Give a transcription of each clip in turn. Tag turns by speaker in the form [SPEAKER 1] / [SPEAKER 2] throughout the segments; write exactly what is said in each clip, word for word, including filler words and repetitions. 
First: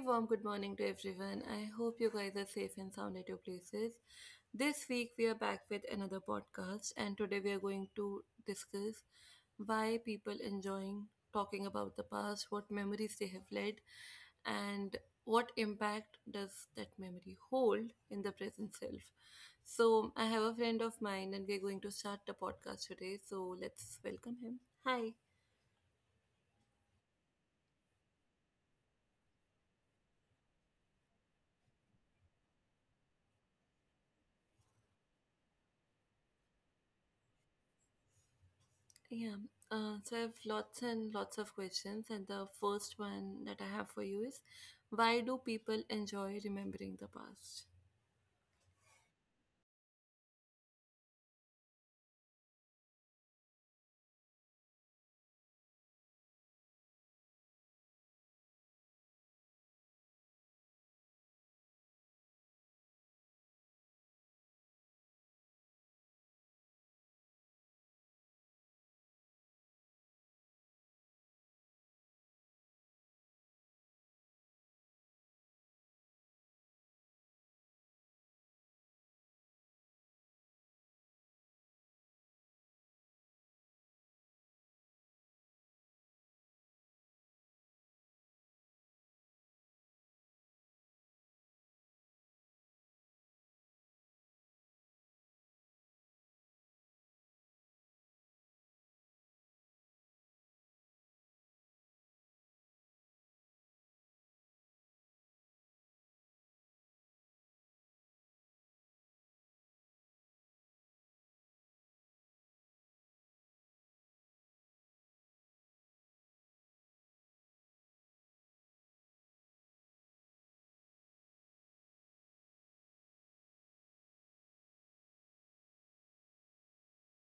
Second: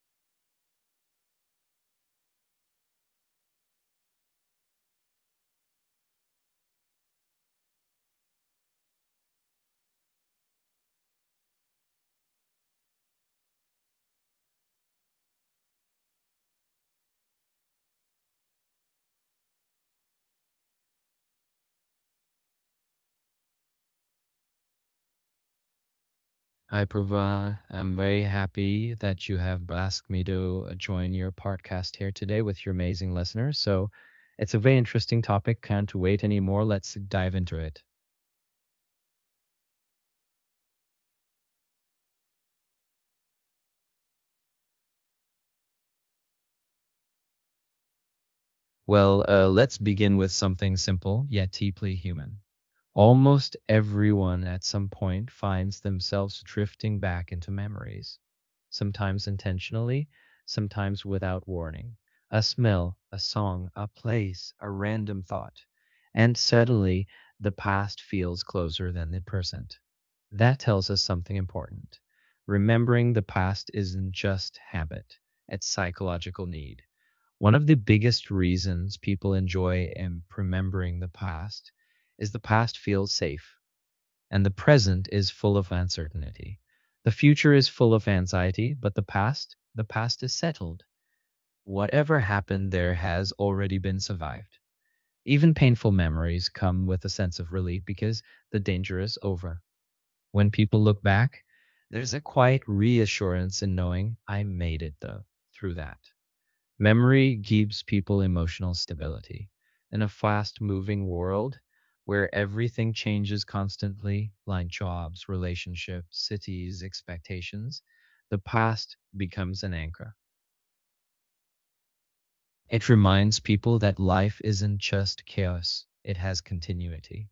[SPEAKER 1] warm good morning to everyone. I hope you guys are safe and sound at your places. This week we are back with another podcast and today we are going to discuss why people enjoying talking about the past, what memories they have led, and what impact does that memory hold in the present self. So I have a friend of mine and we are going to start the podcast today. So let's welcome him. Hi.
[SPEAKER 2] Hi, Prabha. I'm very happy that you have asked me to uh, join your podcast here today with your amazing listeners. So, it's a very interesting topic. Can't wait anymore. Let's dive into it.
[SPEAKER 1] Yeah. Uh, so I have lots and lots of questions, and the first one that I have for you is, why do people enjoy remembering the past?
[SPEAKER 2] Well, uh, let's begin with something simple yet deeply human. Almost everyone at some point finds themselves drifting back into memories, sometimes intentionally, sometimes without warning. A smell, a song, a place, a random thought. And suddenly, the past feels closer than the present. That tells us something important. Remembering the past isn't just habit, it's psychological need. One of the biggest reasons people enjoy and remembering the past is the past feels safe, and the present is full of uncertainty. The future is full of anxiety, but the past, the past is settled. Whatever happened there has already been survived. Even painful memories come with a sense of relief because the danger is over. When people look back, there's a quiet reassurance in knowing I made it though through that. Memory gives people emotional stability. In a fast moving world where everything changes constantly, like jobs, relationships, cities, expectations, the past becomes an anchor. It reminds people that life isn't just chaos, it has continuity.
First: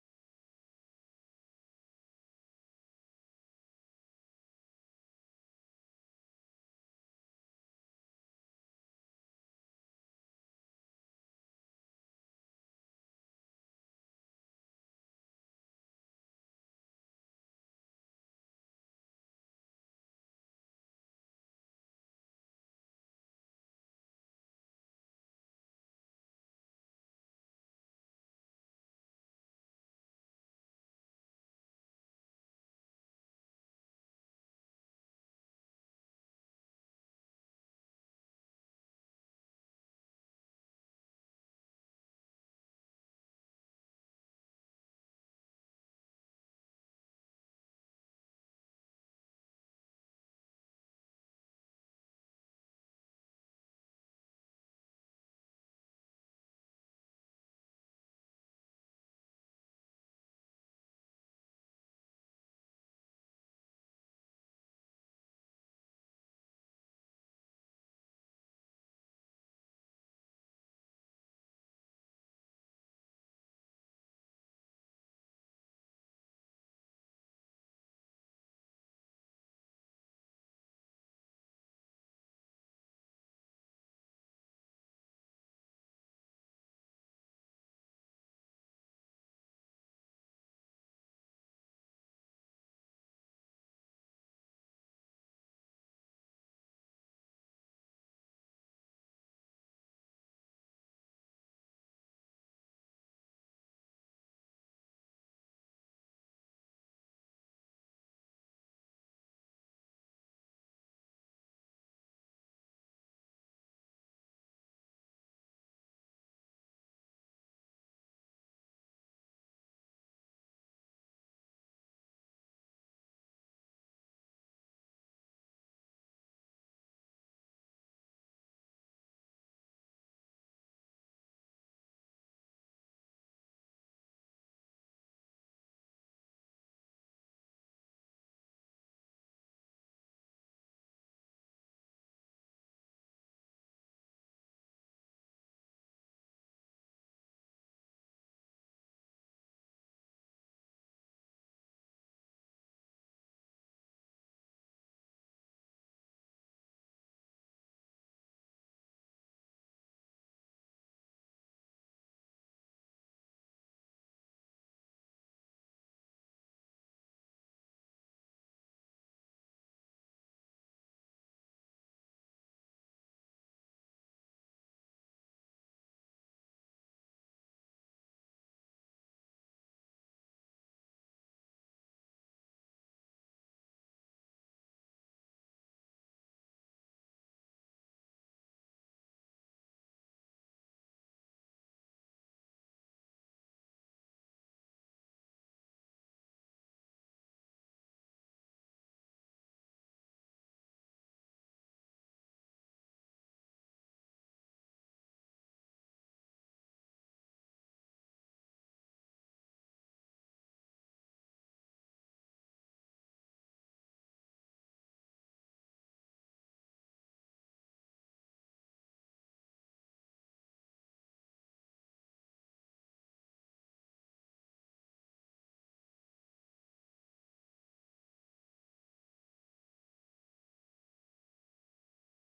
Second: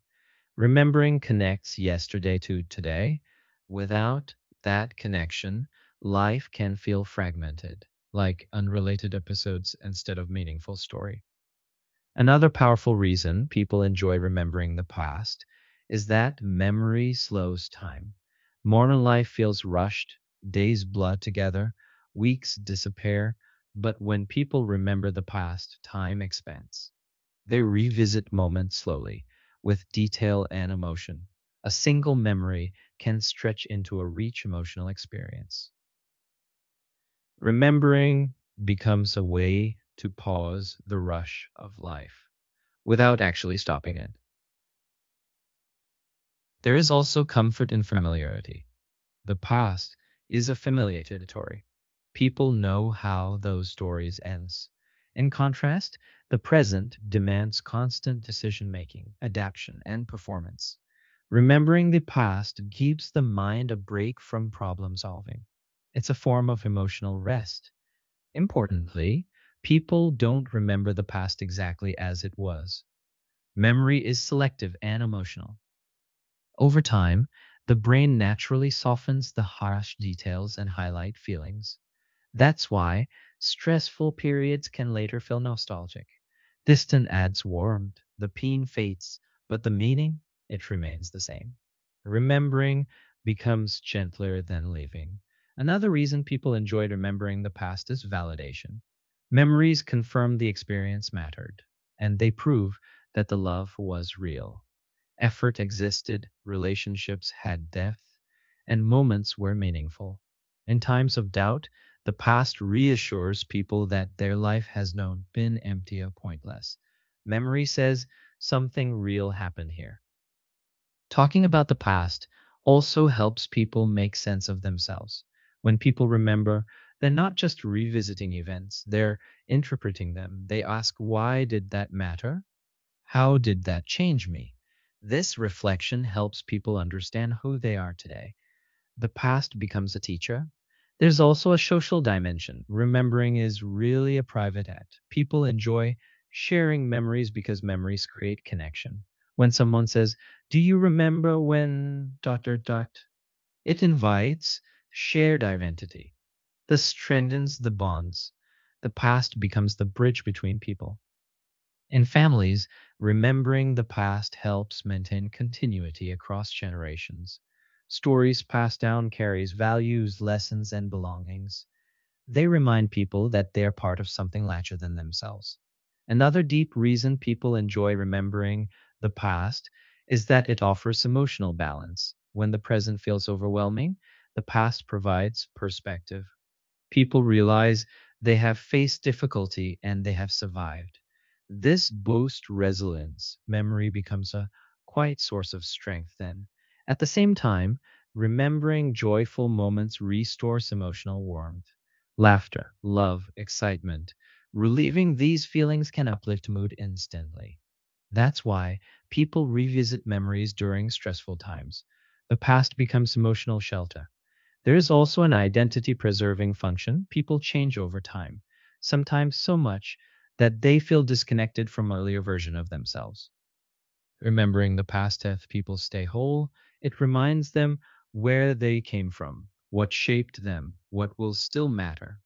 [SPEAKER 2] Remembering connects yesterday to today. Without that connection, life can feel fragmented, like unrelated episodes instead of meaningful story. Another powerful reason people enjoy remembering the past is that memory slows time. Modern life feels rushed, days blur together, weeks disappear, but when people remember the past, time expands. They revisit moments slowly, with detail and emotion. A single memory can stretch into a rich emotional experience. Remembering becomes a way to pause the rush of life without actually stopping it. There is also comfort in familiarity. The past is a familiar territory. People know how those stories ends. In contrast, the present demands constant decision making, adaptation, and performance. Remembering the past gives the mind a break from problem solving. It's a form of emotional rest. Importantly, people don't remember the past exactly as it was. Memory is selective and emotional. Over time, the brain naturally softens the harsh details and highlight feelings. That's why stressful periods can later feel nostalgic. Distant adds warmth, the pain fades, but the meaning, it remains the same. Remembering becomes gentler than leaving. Another reason people enjoy remembering the past is validation. Memories confirm the experience mattered, and they prove that the love was real. Effort existed, relationships had depth, and moments were meaningful. In times of doubt, the past reassures people that their life has not been empty or pointless. Memory says something real happened here. Talking about the past also helps people make sense of themselves. When people remember, they're not just revisiting events, they're interpreting them. They ask, why did that matter? How did that change me? This reflection helps people understand who they are today. The past becomes a teacher. There's also a social dimension. Remembering is really a private act. People enjoy sharing memories because memories create connection. When someone says, do you remember when dot dot dot? It invites shared identity. This strengthens the bonds. The past becomes the bridge between people. In families, remembering the past helps maintain continuity across generations. Stories passed down carries values, lessons, and belongings. They remind people that they're part of something larger than themselves. Another deep reason people enjoy remembering the past is that it offers emotional balance. When the present feels overwhelming, the past provides perspective, people realize they have faced difficulty and they have survived. This boasts resilience. Memory becomes a quiet source of strength then. At the same time, remembering joyful moments restores emotional warmth. Laughter, love, excitement. Relieving these feelings can uplift mood instantly. That's why people revisit memories during stressful times. The past becomes emotional shelter. There is also an identity preserving function. People change over time, sometimes so much that they feel disconnected from earlier version of themselves. Remembering the past hath people stay whole. It reminds them where they came from, what shaped them, what will still matter.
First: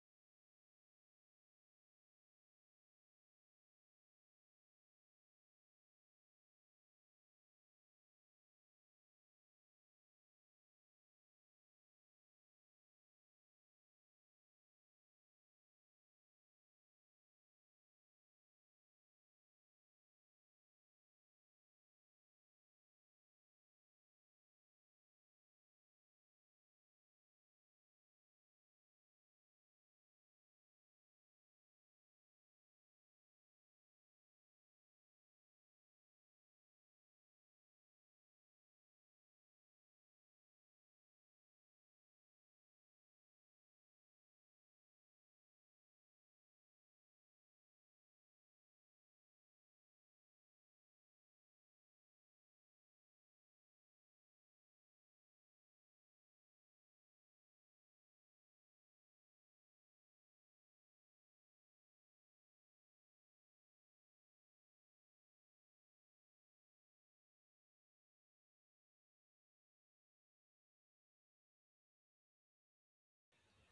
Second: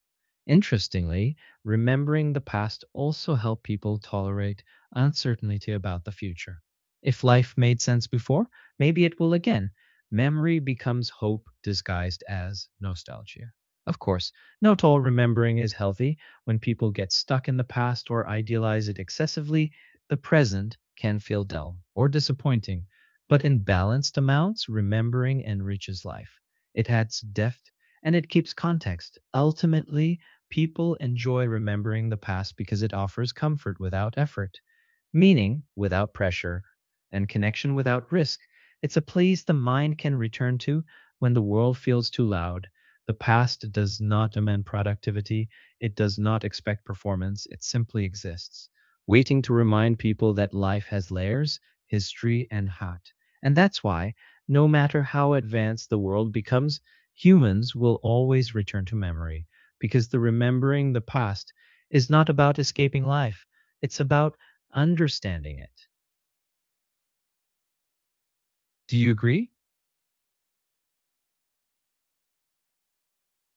[SPEAKER 2] Interestingly, remembering the past also helps people tolerate uncertainty about the future. If life made sense before, maybe it will again. Memory becomes hope disguised as nostalgia. Of course, not all remembering is healthy. When people get stuck in the past or idealize it excessively, the present can feel dull or disappointing, but in balanced amounts, remembering enriches life. It adds depth and it keeps context. Ultimately, people enjoy remembering the past because it offers comfort without effort, meaning without pressure, and connection without risk. It's a place the mind can return to when the world feels too loud. The past does not demand productivity, it does not expect performance, it simply exists waiting to remind people that life has layers, history, and heart. And that's why, no matter how advanced the world becomes, humans will always return to memory, because the remembering the past is not about escaping life, it's about understanding it. Do you agree?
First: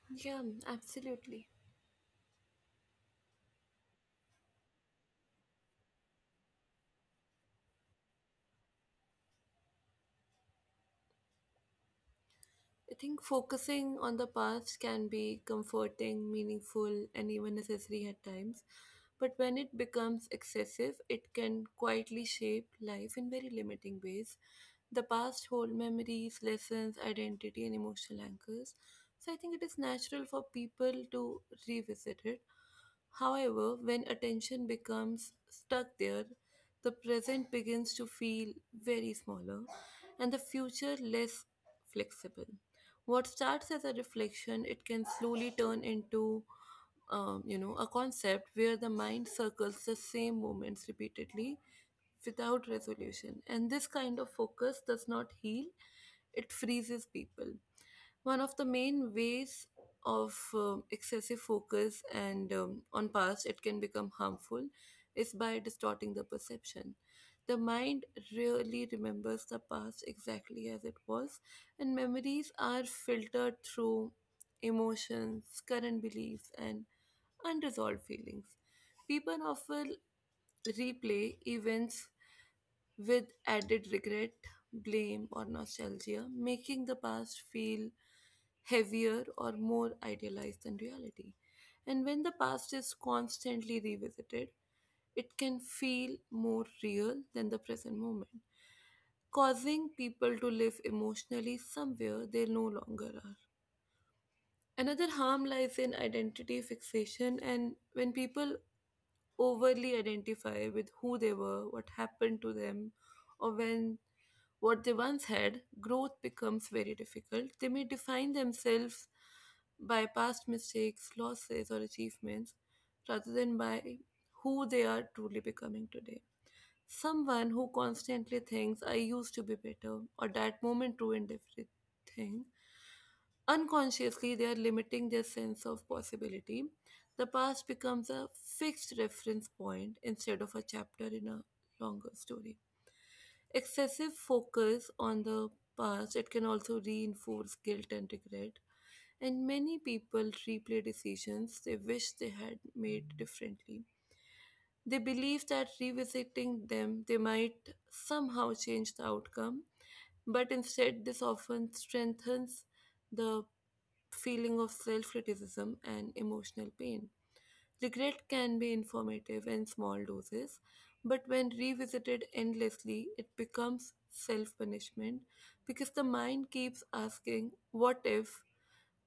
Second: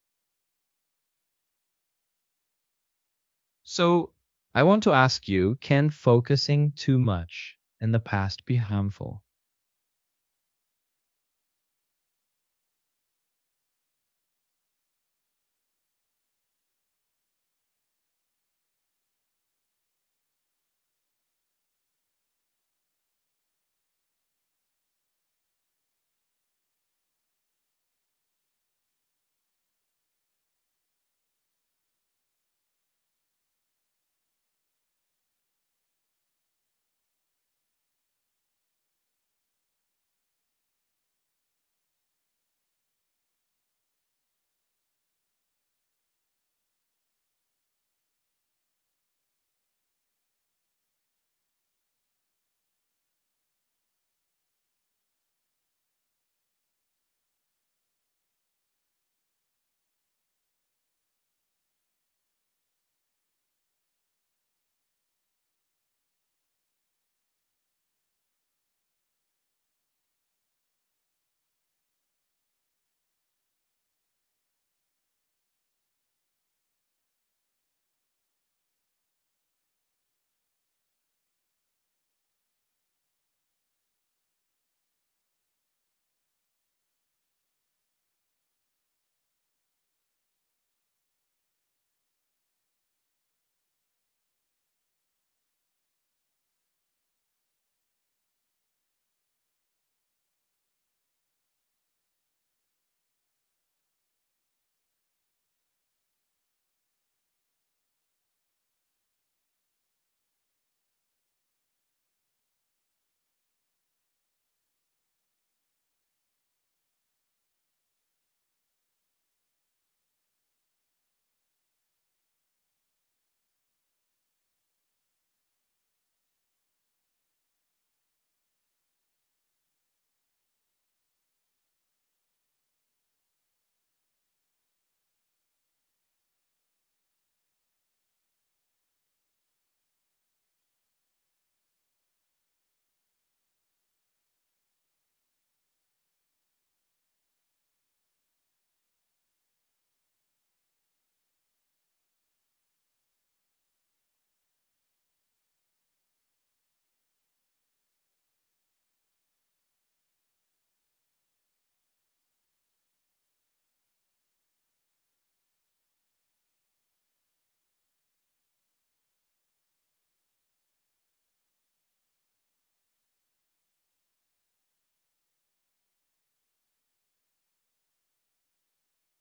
[SPEAKER 1] Yeah, absolutely.
[SPEAKER 2] So, I want to ask you, can focusing too much in the past be harmful?
[SPEAKER 1] I think focusing on the past can be comforting, meaningful, and even necessary at times. But when it becomes excessive, it can quietly shape life in very limiting ways. The past hold memories, lessons, identity, and emotional anchors. So I think it is natural for people to revisit it. However, when attention becomes stuck there, the present begins to feel very smaller and the future less flexible. What starts as a reflection, it can slowly turn into um, you know a concept where the mind circles the same moments repeatedly without resolution. And this kind of focus does not heal, it freezes people. One of the main ways of um, excessive focus and um, on past it can become harmful is by distorting the perception. The mind really remembers the past exactly as it was, and memories are filtered through emotions, current beliefs, and unresolved feelings. People often replay events with added regret, blame, or nostalgia, making the past feel heavier or more idealized than reality. And when the past is constantly revisited, it can feel more real than the present moment, causing people to live emotionally somewhere they no longer are. Another harm lies in identity fixation, and when people overly identify with who they were, what happened to them, or when what they once had, growth becomes very difficult. They may define themselves by past mistakes, losses, or achievements rather than by who they are truly becoming today. Someone who constantly thinks, I used to be better, or that moment ruined everything. Unconsciously, they are limiting their sense of possibility. The past becomes a fixed reference point instead of a chapter in a longer story. Excessive focus on the past it can also reinforce guilt and regret, and many people replay decisions they wish they had made differently. They believe that revisiting them they might somehow change the outcome, but instead this often strengthens the feeling of self-criticism and emotional pain. Regret can be informative in small doses, but when revisited endlessly, it becomes self punishment because the mind keeps asking what if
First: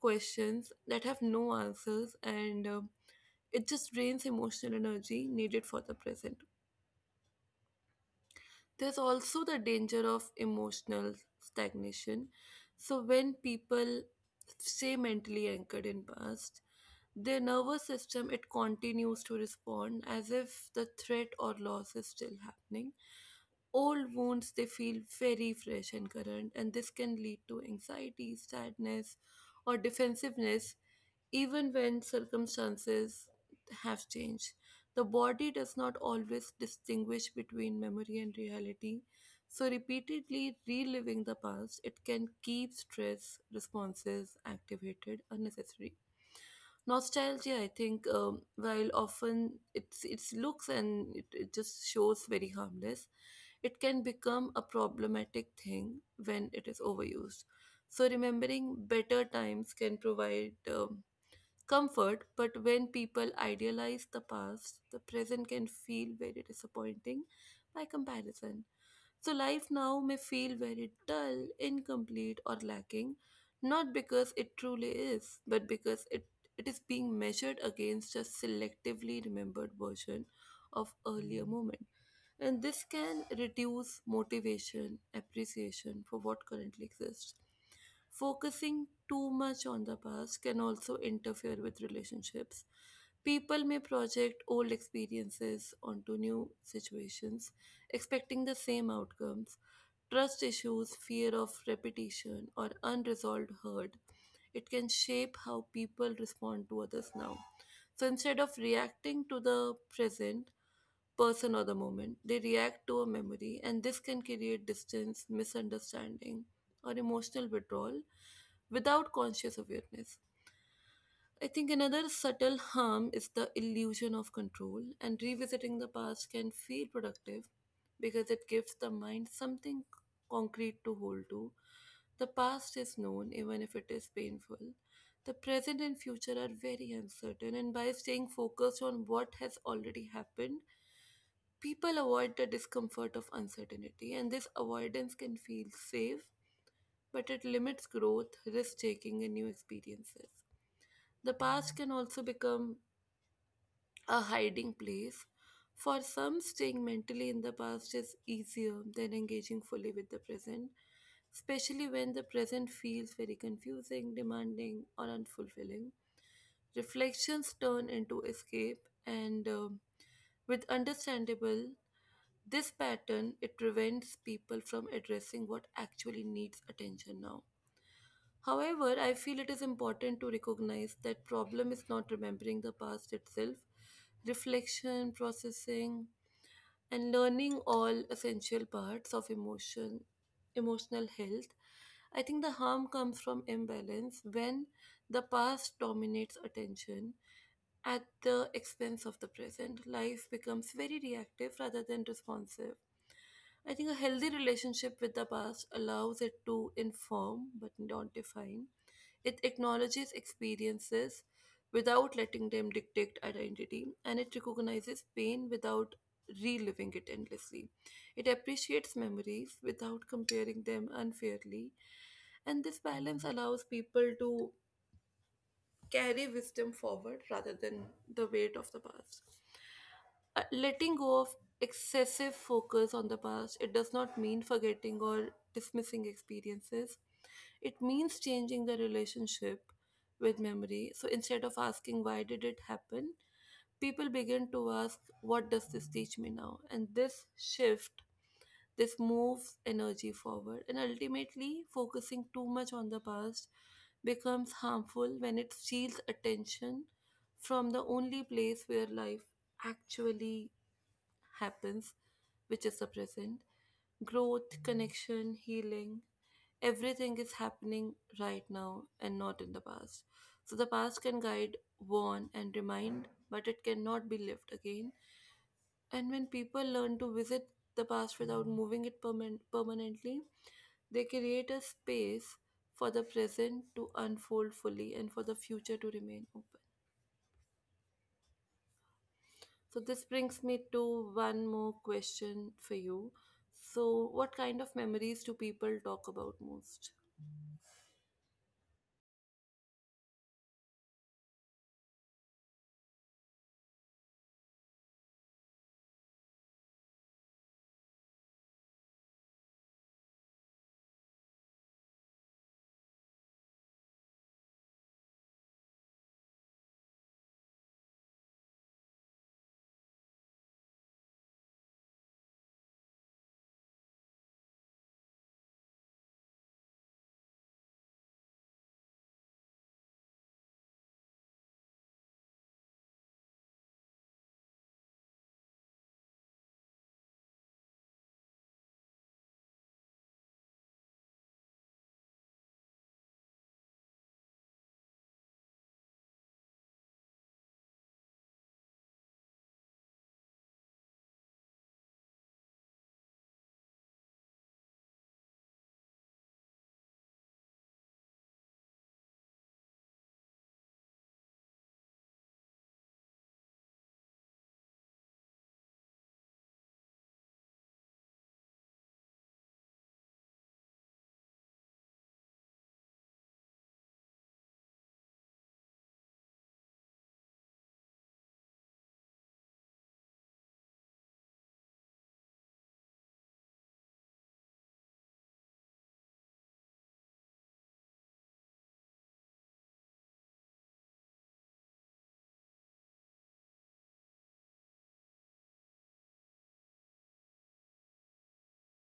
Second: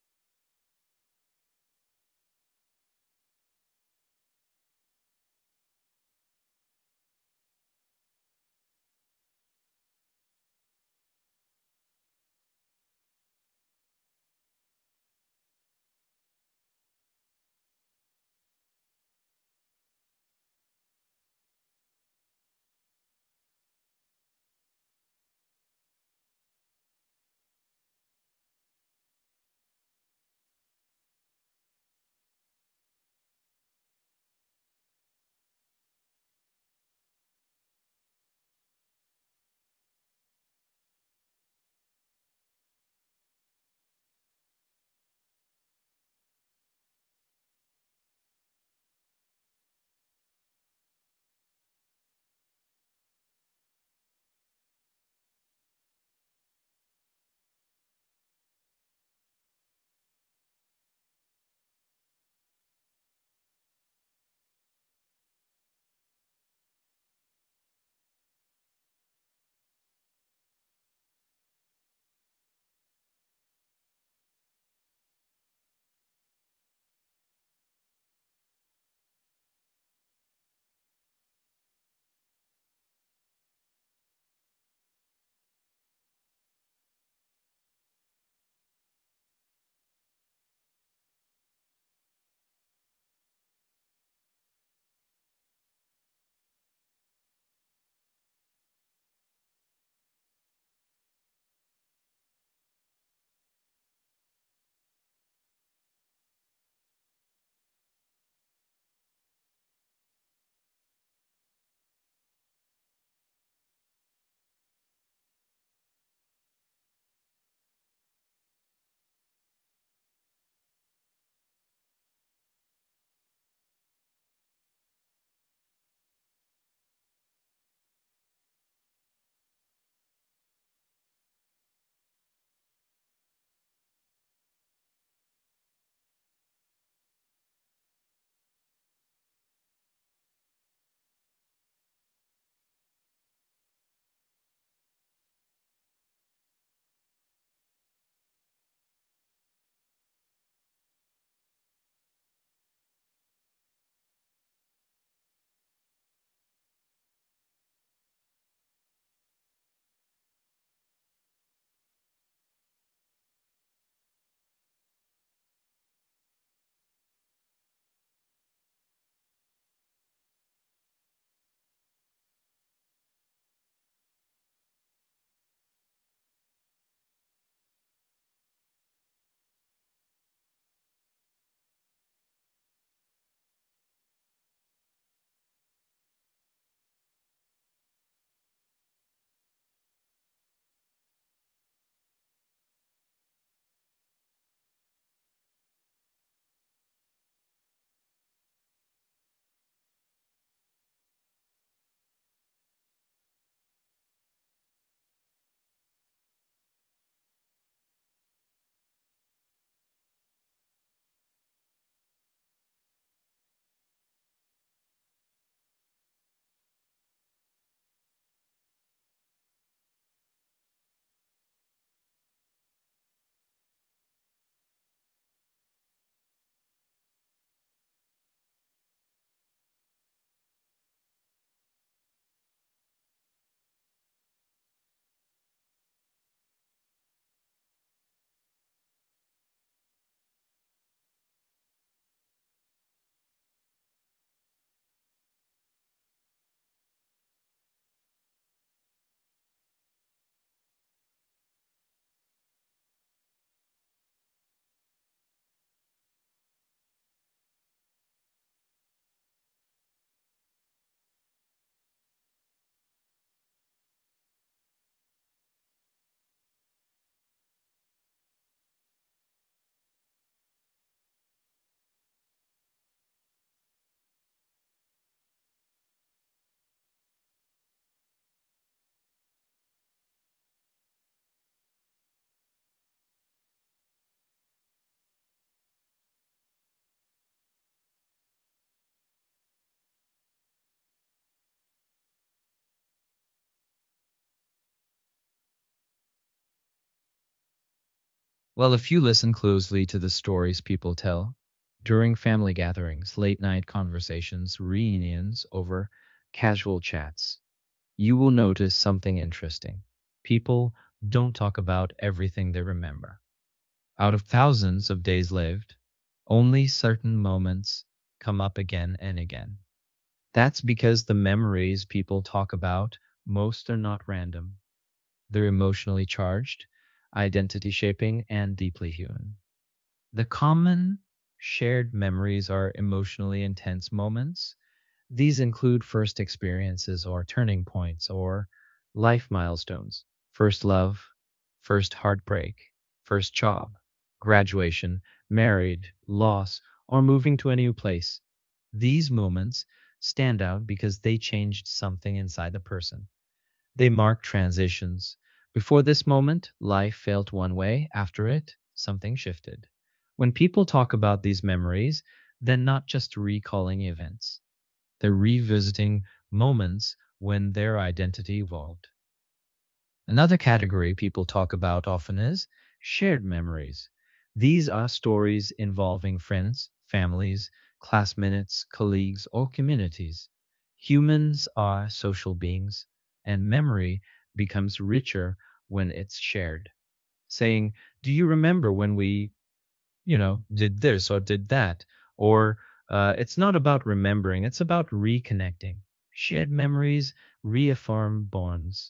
[SPEAKER 1] questions that have no answers, and um, it just drains emotional energy needed for the present. There's also the danger of emotional stagnation. So when people stay mentally anchored in past, their nervous system it continues to respond as if the threat or loss is still happening. Old wounds they feel very fresh and current, and this can lead to anxiety, sadness, or defensiveness even when circumstances have changed, the body does not always distinguish between memory and reality. So, repeatedly reliving the past, it can keep stress responses activated unnecessary. Nostalgia, I think, um, while often it's its looks and it, it just shows very harmless, it can become a problematic thing when it is overused. So remembering better times can provide um, comfort, but when people idealize the past, the present can feel very disappointing by comparison. So, life now may feel very dull, incomplete, or lacking, not because it truly is, but because it, it is being measured against a selectively remembered version of earlier moments. And this can reduce motivation, appreciation for what currently exists. Focusing too much on the past can also interfere with relationships. People may project old experiences onto new situations, expecting the same outcomes. Trust issues, fear of repetition, or unresolved hurt, it can shape how people respond to others now. So instead of reacting to the present, person or the moment. They react to a memory, and this can create distance, misunderstanding, or emotional withdrawal without conscious awareness. I think another subtle harm is the illusion of control, and revisiting the past can feel productive because it gives the mind something concrete to hold to. The past is known, even if it is painful. The present and future are very uncertain, and by staying focused on what has already happened, people avoid the discomfort of uncertainty, and this avoidance can feel safe, but it limits growth, risk taking, and new experiences. The past can also become a hiding place. For some, staying mentally in the past is easier than engaging fully with the present, especially when the present feels very confusing, demanding, or unfulfilling reflections turn into escape and um, with understandable this pattern it prevents people from addressing what actually needs attention now. However, I feel it is important to recognize that problem is not remembering the past itself. Reflection, processing, and learning all essential parts of emotion emotional health. I think the harm comes from imbalance when the past dominates attention at the expense of the present life becomes very reactive rather than responsive. I think a healthy relationship with the past allows it to inform but not define. It acknowledges experiences without letting them dictate identity, and it recognizes pain without reliving it endlessly. It appreciates memories without comparing them unfairly. And this balance allows people to carry wisdom forward rather than the weight of the past. Uh, letting go of excessive focus on the past, it does not mean forgetting or dismissing experiences. It means changing the relationship with memory. So instead of asking why did it happen, people begin to ask what does this teach me now? And this shift this moves energy forward, and ultimately, focusing too much on the past becomes harmful when it steals attention from the only place where life actually happens, which is the present. Growth, connection, healing, everything is happening right now and not in the past. So the past can guide, warn, and remind, but it cannot be lived again, and when people learn to visit the past without moving it perman- permanently, they create a space for the present to unfold fully and for the future to remain open. So, this brings me to one more question for you. So, what kind of memories do people talk about most?
[SPEAKER 2] Well, if you listen closely to the stories people tell during family gatherings, late night conversations, reunions, over casual chats, you will notice something interesting. People don't talk about everything they remember. Out of thousands of days lived, only certain moments come up again and again. That's because the memories people talk about most are not random, they're emotionally charged, identity shaping, and deeply human. The common shared memories are emotionally intense moments. These include first experiences or turning points or life milestones, first love, first heartbreak, first job, graduation, married, loss, or moving to a new place. These moments stand out because they changed something inside the person. They mark transitions. Before this moment, life felt one way. After it, something shifted. When people talk about these memories, they're not just recalling events, they're revisiting moments when their identity evolved. Another category people talk about often is shared memories. These are stories involving friends, families, classmates, colleagues, or communities. Humans are social beings, and memory becomes richer when it's shared. Saying, do you remember when we, you know, did this or did that? Or uh, it's not about remembering, it's about reconnecting. Shared memories reaffirm bonds.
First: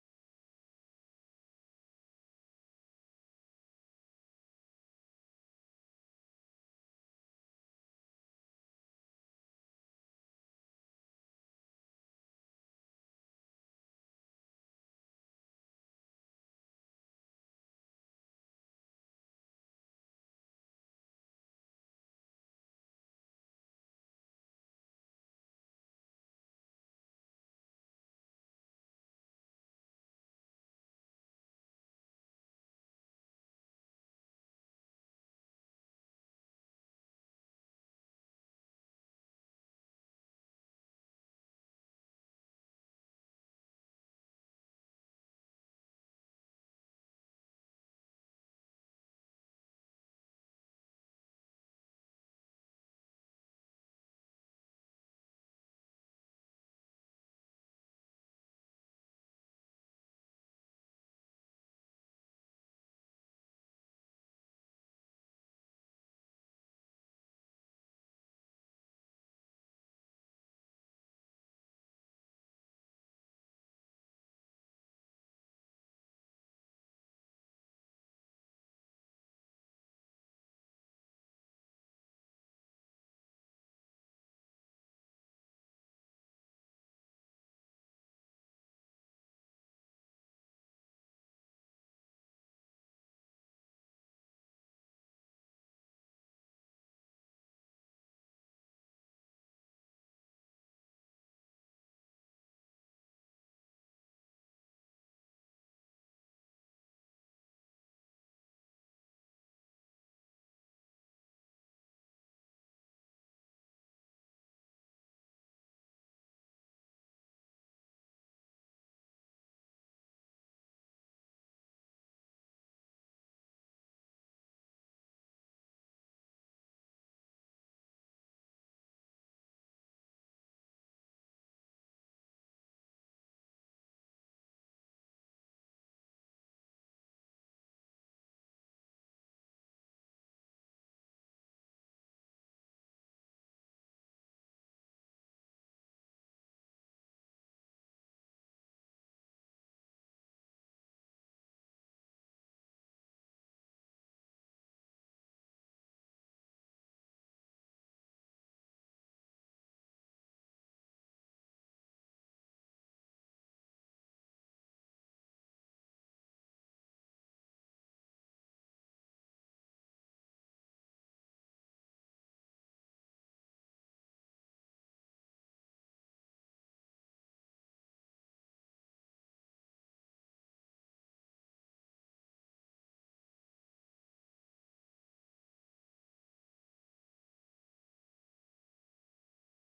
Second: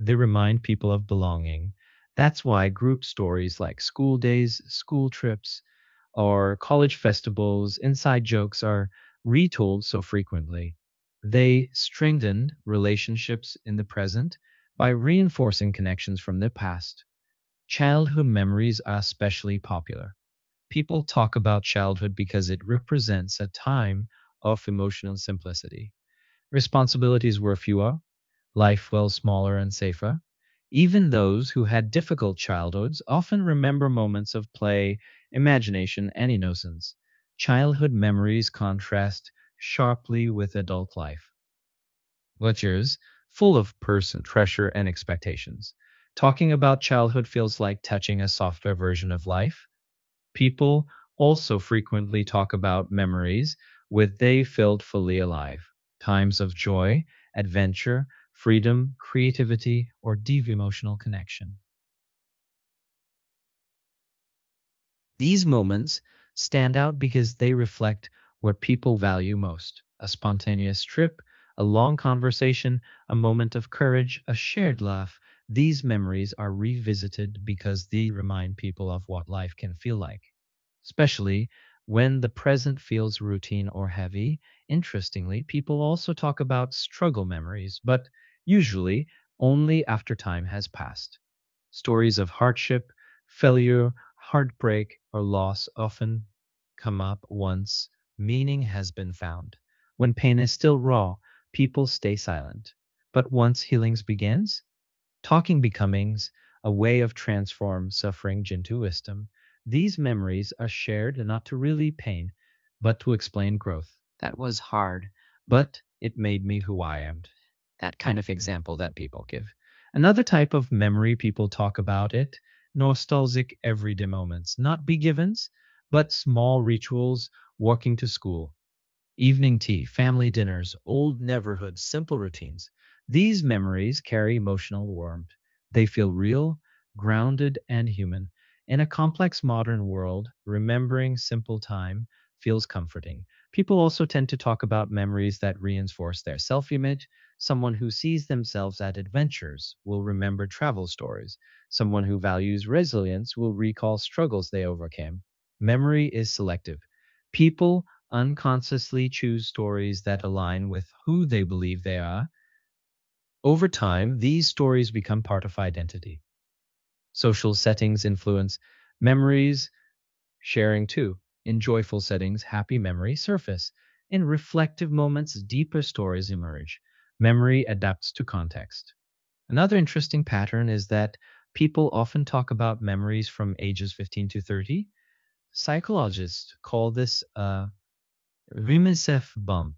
[SPEAKER 2] They remind people of belonging. That's why group stories like school days, school trips, or college festivals, inside jokes are retold so frequently. They strengthen relationships in the present by reinforcing connections from the past. Childhood memories are especially popular. People talk about childhood because it represents a time of emotional simplicity. Responsibilities were fewer, life well smaller and safer. Even those who had difficult childhoods often remember moments of play, imagination, and innocence. Childhood memories contrast sharply with adult life, which is full of personal pressure and expectations. Talking about childhood feels like touching a softer version of life. People also frequently talk about memories with they felt fully alive, times of joy, adventure, freedom, creativity, or deep emotional connection. These moments stand out because they reflect what people value most, a spontaneous trip, a long conversation, a moment of courage, a shared laugh. These memories are revisited because they remind people of what life can feel like, especially when the present feels routine or heavy. Interestingly, people also talk about struggle memories, but usually only after time has passed. Stories of hardship, failure, heartbreak, or loss often come up once meaning has been found. When pain is still raw, people stay silent. But once healing begins, talking becomings, a way of transform suffering into wisdom. These memories are shared not to relieve pain, but to explain growth. That was hard, but it made me who I am. That kind of example that people give. Another type of memory people talk about it, nostalgic everyday moments, not be givens, but small rituals, walking to school, evening tea, family dinners, old neighborhoods, simple routines. These memories carry emotional warmth. They feel real, grounded, and human. In a complex modern world, remembering simple time feels comforting. People also tend to talk about memories that reinforce their self image. Someone who sees themselves at adventures will remember travel stories. Someone who values resilience will recall struggles they overcame. Memory is selective. People unconsciously choose stories that align with who they believe they are. Over time, these stories become part of identity. Social settings influence memories, sharing too. In joyful settings, happy memories surface. In reflective moments, deeper stories emerge. Memory adapts to context. Another interesting pattern is that people often talk about memories from ages fifteen to thirty. Psychologists call this a reminiscence bump.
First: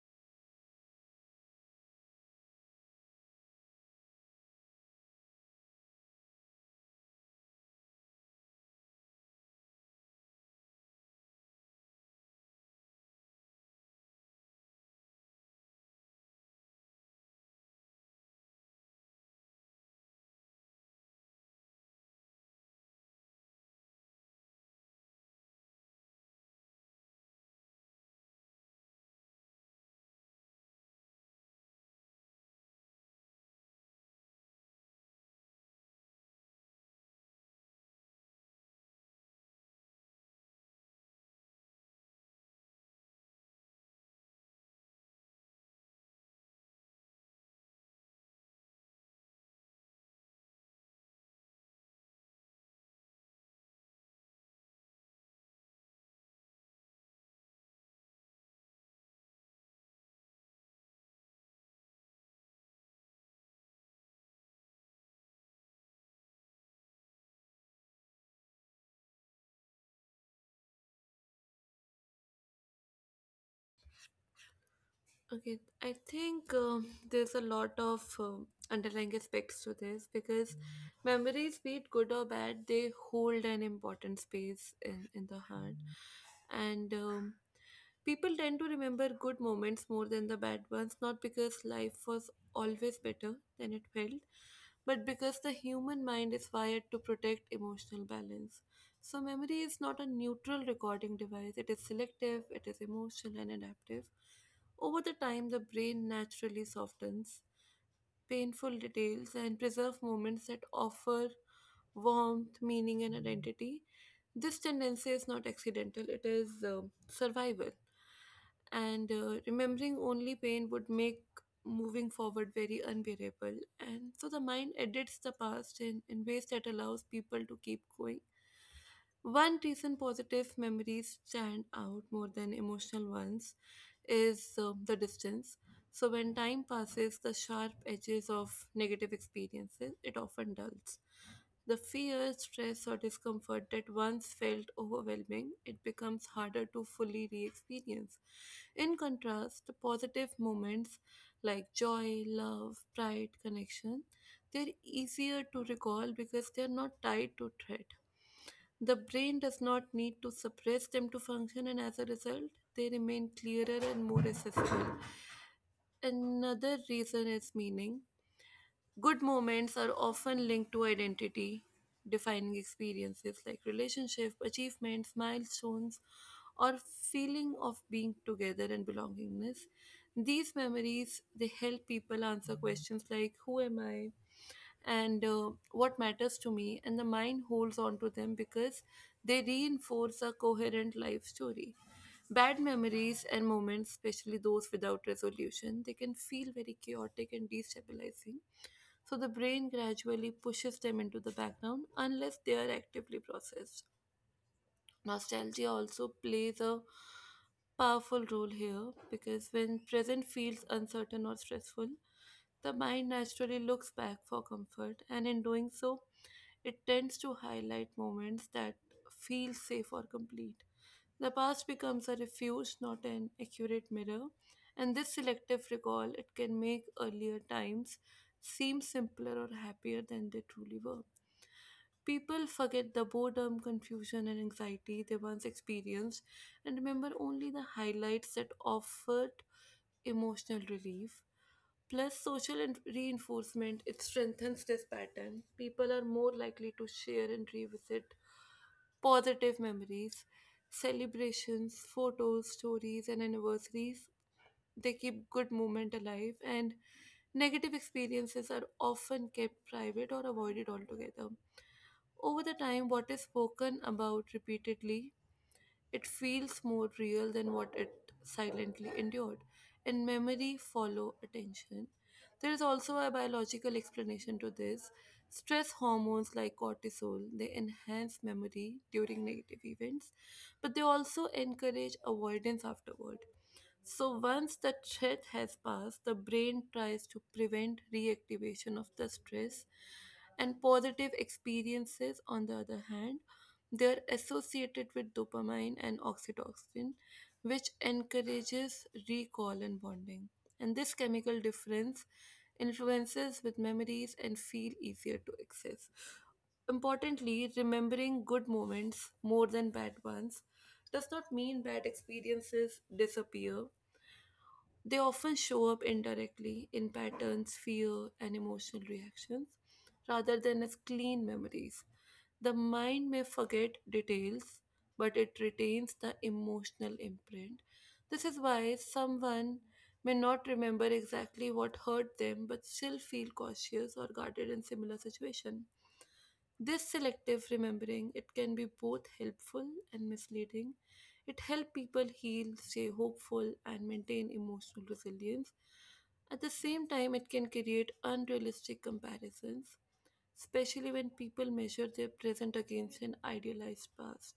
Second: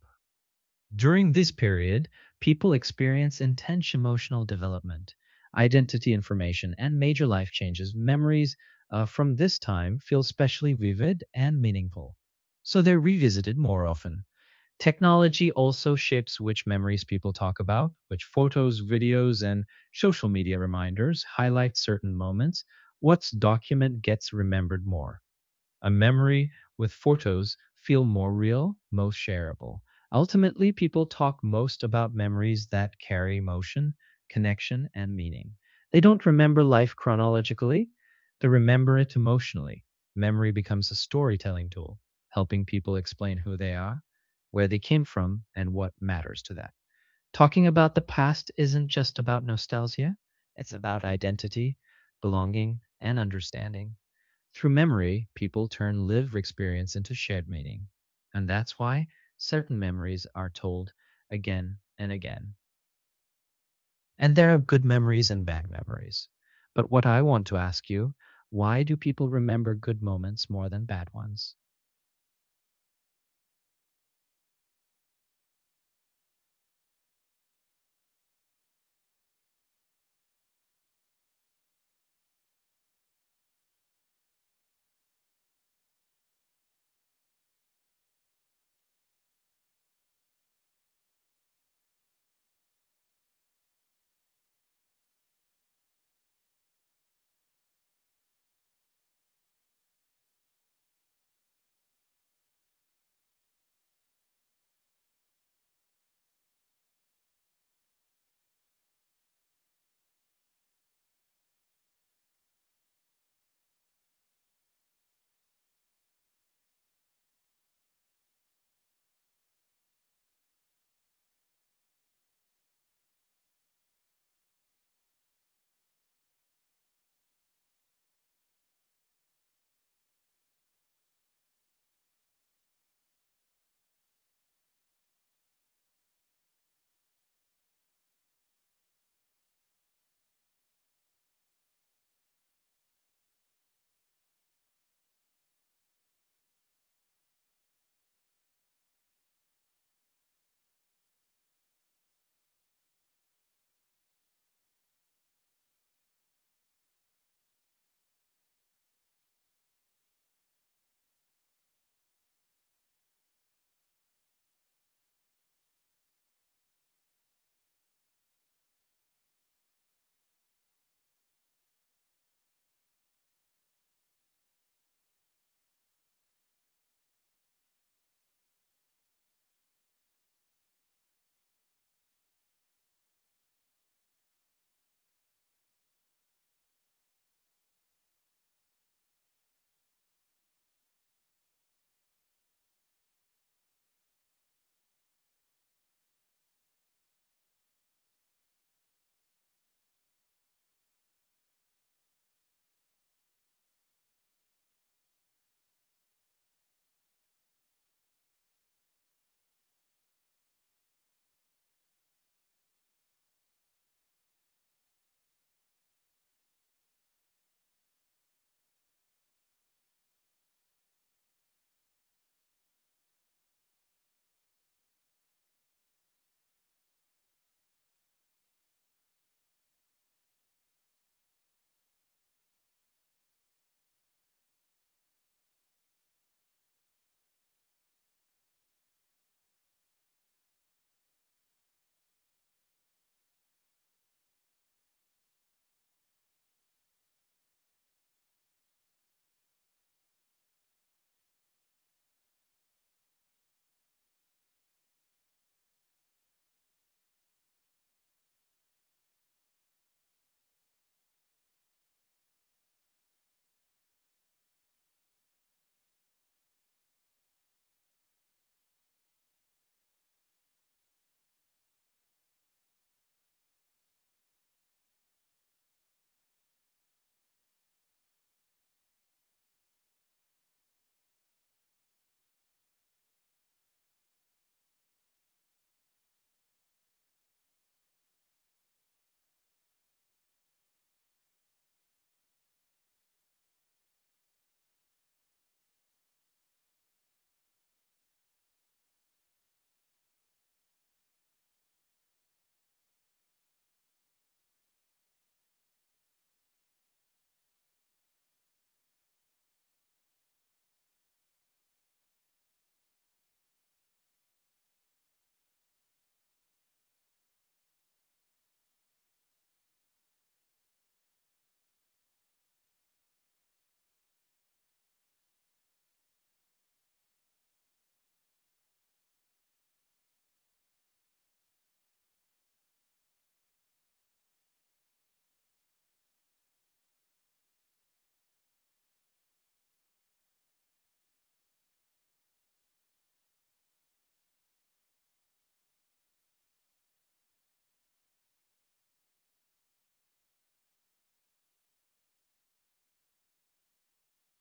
[SPEAKER 2] During this period, people experience intense emotional development, identity information, and major life changes. Memories uh, from this time feel especially vivid and meaningful, so they're revisited more often. Technology also shapes which memories people talk about, which photos, videos, and social media reminders highlight certain moments. What's documented gets remembered more. A memory with photos feel more real, most shareable. Ultimately, people talk most about memories that carry emotion, connection, and meaning. They don't remember life chronologically, they remember it emotionally. Memory becomes a storytelling tool, helping people explain who they are, where they came from, and what matters to them. Talking about the past isn't just about nostalgia, it's about identity, belonging, and understanding. Through memory, people turn lived experience into shared meaning. And that's why certain memories are told again and again. And there are good memories and bad memories. But what I want to ask you, why do people remember good moments more than bad ones?
[SPEAKER 1] Okay, I think um, there's a lot of um, underlying aspects to this because memories, be it good or bad, they hold an important space in, in the heart. And um, People tend to remember good moments more than the bad ones, not because life was always better than it felt, but because the human mind is wired to protect emotional balance. So, memory is not a neutral recording device, it is selective, it is emotional, and adaptive. Over the time, the brain naturally softens painful details and preserves moments that offer warmth, meaning, and identity. This tendency is not accidental, it is uh, survival. And uh, Remembering only pain would make moving forward very unbearable. And so the mind edits the past in, in ways that allows people to keep going. One reason positive memories stand out more than emotional ones is um, the distance. So when time passes, the sharp edges of negative experiences, it often dulls. The fear, stress, or discomfort that once felt overwhelming, it becomes harder to fully re experience. In contrast, positive moments like joy, love, pride, connection, they're easier to recall because they're not tied to threat. The brain does not need to suppress them to function, and as a result, they remain clearer and more accessible. Another reason is meaning. Good moments are often linked to identity defining experiences like relationship, achievements, milestones, or feeling of being together and belongingness. These memories they help people answer questions like who am I? and uh, what matters to me, and the mind holds on to them because they reinforce a coherent life story. Bad memories and moments, especially those without resolution, they can feel very chaotic and destabilizing. So the brain gradually pushes them into the background unless they are actively processed. Nostalgia also plays a powerful role here because when present feels uncertain or stressful, the mind naturally looks back for comfort, and in doing so, it tends to highlight moments that feel safe or complete. The past becomes a refuge, not an accurate mirror, and this selective recall it can make earlier times seem simpler or happier than they truly were. People forget the boredom, confusion, and anxiety they once experienced and remember only the highlights that offered emotional relief. Plus, social in- reinforcement, it strengthens this pattern. People are more likely to share and revisit positive memories, celebrations, photos, stories, and anniversaries. They keep good moment alive, and negative experiences are often kept private or avoided altogether. Over the time, what is spoken about repeatedly it feels more real than what it silently endured. And memory follow attention. There is also a biological explanation to this. Stress hormones like cortisol, they enhance memory during negative events, but they also encourage avoidance afterward. So once the threat has passed, the brain tries to prevent reactivation of the stress. And positive experiences, on the other hand, they're associated with dopamine and oxytocin, which encourages recall and bonding. And this chemical difference influences with memories and feel easier to access. Importantly, remembering good moments more than bad ones does not mean bad experiences disappear. They often show up indirectly in patterns, fear, and emotional reactions rather than as clean memories. The mind may forget details, but it retains the emotional imprint. This is why someone may not remember exactly what hurt them but still feel cautious or guarded in similar situations. This selective remembering it can be both helpful and misleading. It helps people heal, stay hopeful, and maintain emotional resilience. At the same time, it can create unrealistic comparisons, especially when people measure their present against an idealized past.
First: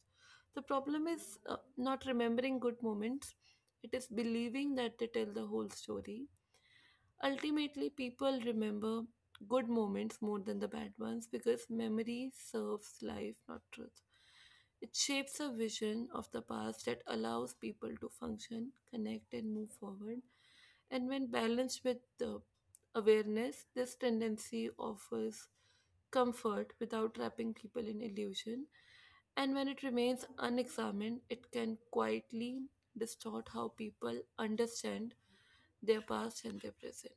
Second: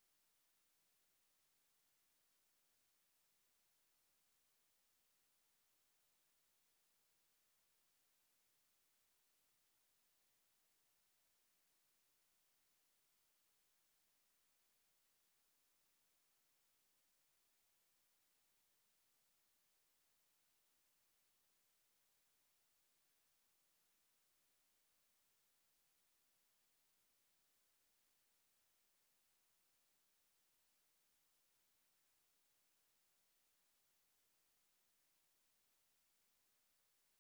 [SPEAKER 1] The problem is uh, not remembering good moments, it is believing that they tell the whole story. Ultimately, people remember good moments more than the bad ones because memory serves life, not truth. It shapes a vision of the past that allows people to function, connect, and move forward. And when balanced with the awareness, this tendency offers comfort without trapping people in illusion. And when it remains unexamined, it can quietly distort how people understand their past and their present.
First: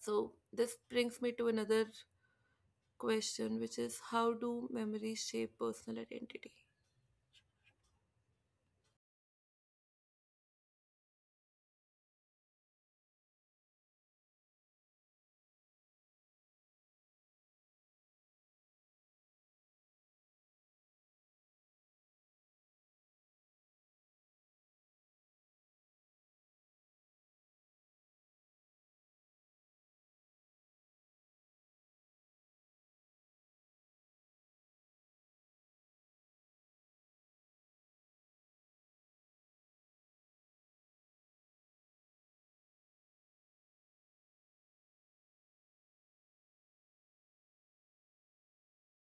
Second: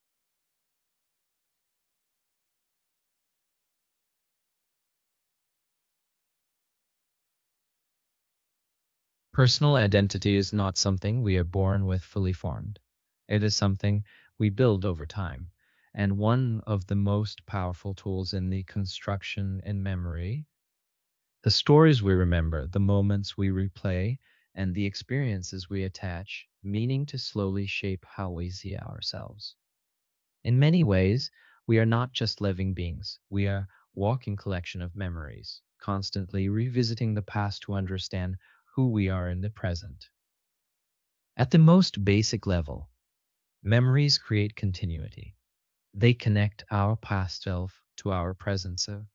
[SPEAKER 1] So, this brings me to another question, which is how do memories shape personal identity?
[SPEAKER 2] Personal identity is not something we are born with fully formed, it is something we build over time. And one of the most powerful tools in the construction in memory, the stories we remember, the moments we replay, and the experiences we attach meaning to slowly shape how we see ourselves. In many ways, we are not just living beings, we are a walking collection of memories, constantly revisiting the past to understand who we are in the present. At the most basic level, memories create continuity. They connect our past self to our present self.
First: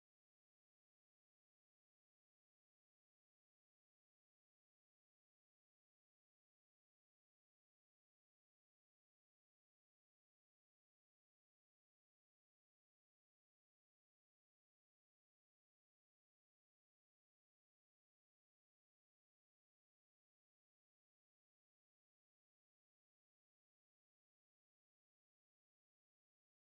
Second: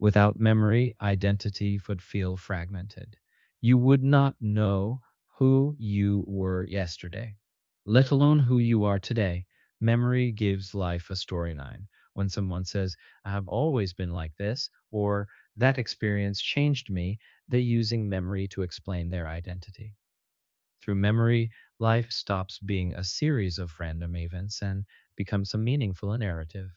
[SPEAKER 2] Without memory, identity would feel fragmented. You would not know who you were yesterday, let alone who you are today. Memory gives life a storyline. When someone says, I have always been like this, or that experience changed me, they're using memory to explain their identity. Through memory, life stops being a series of random events and becomes a meaningful narrative.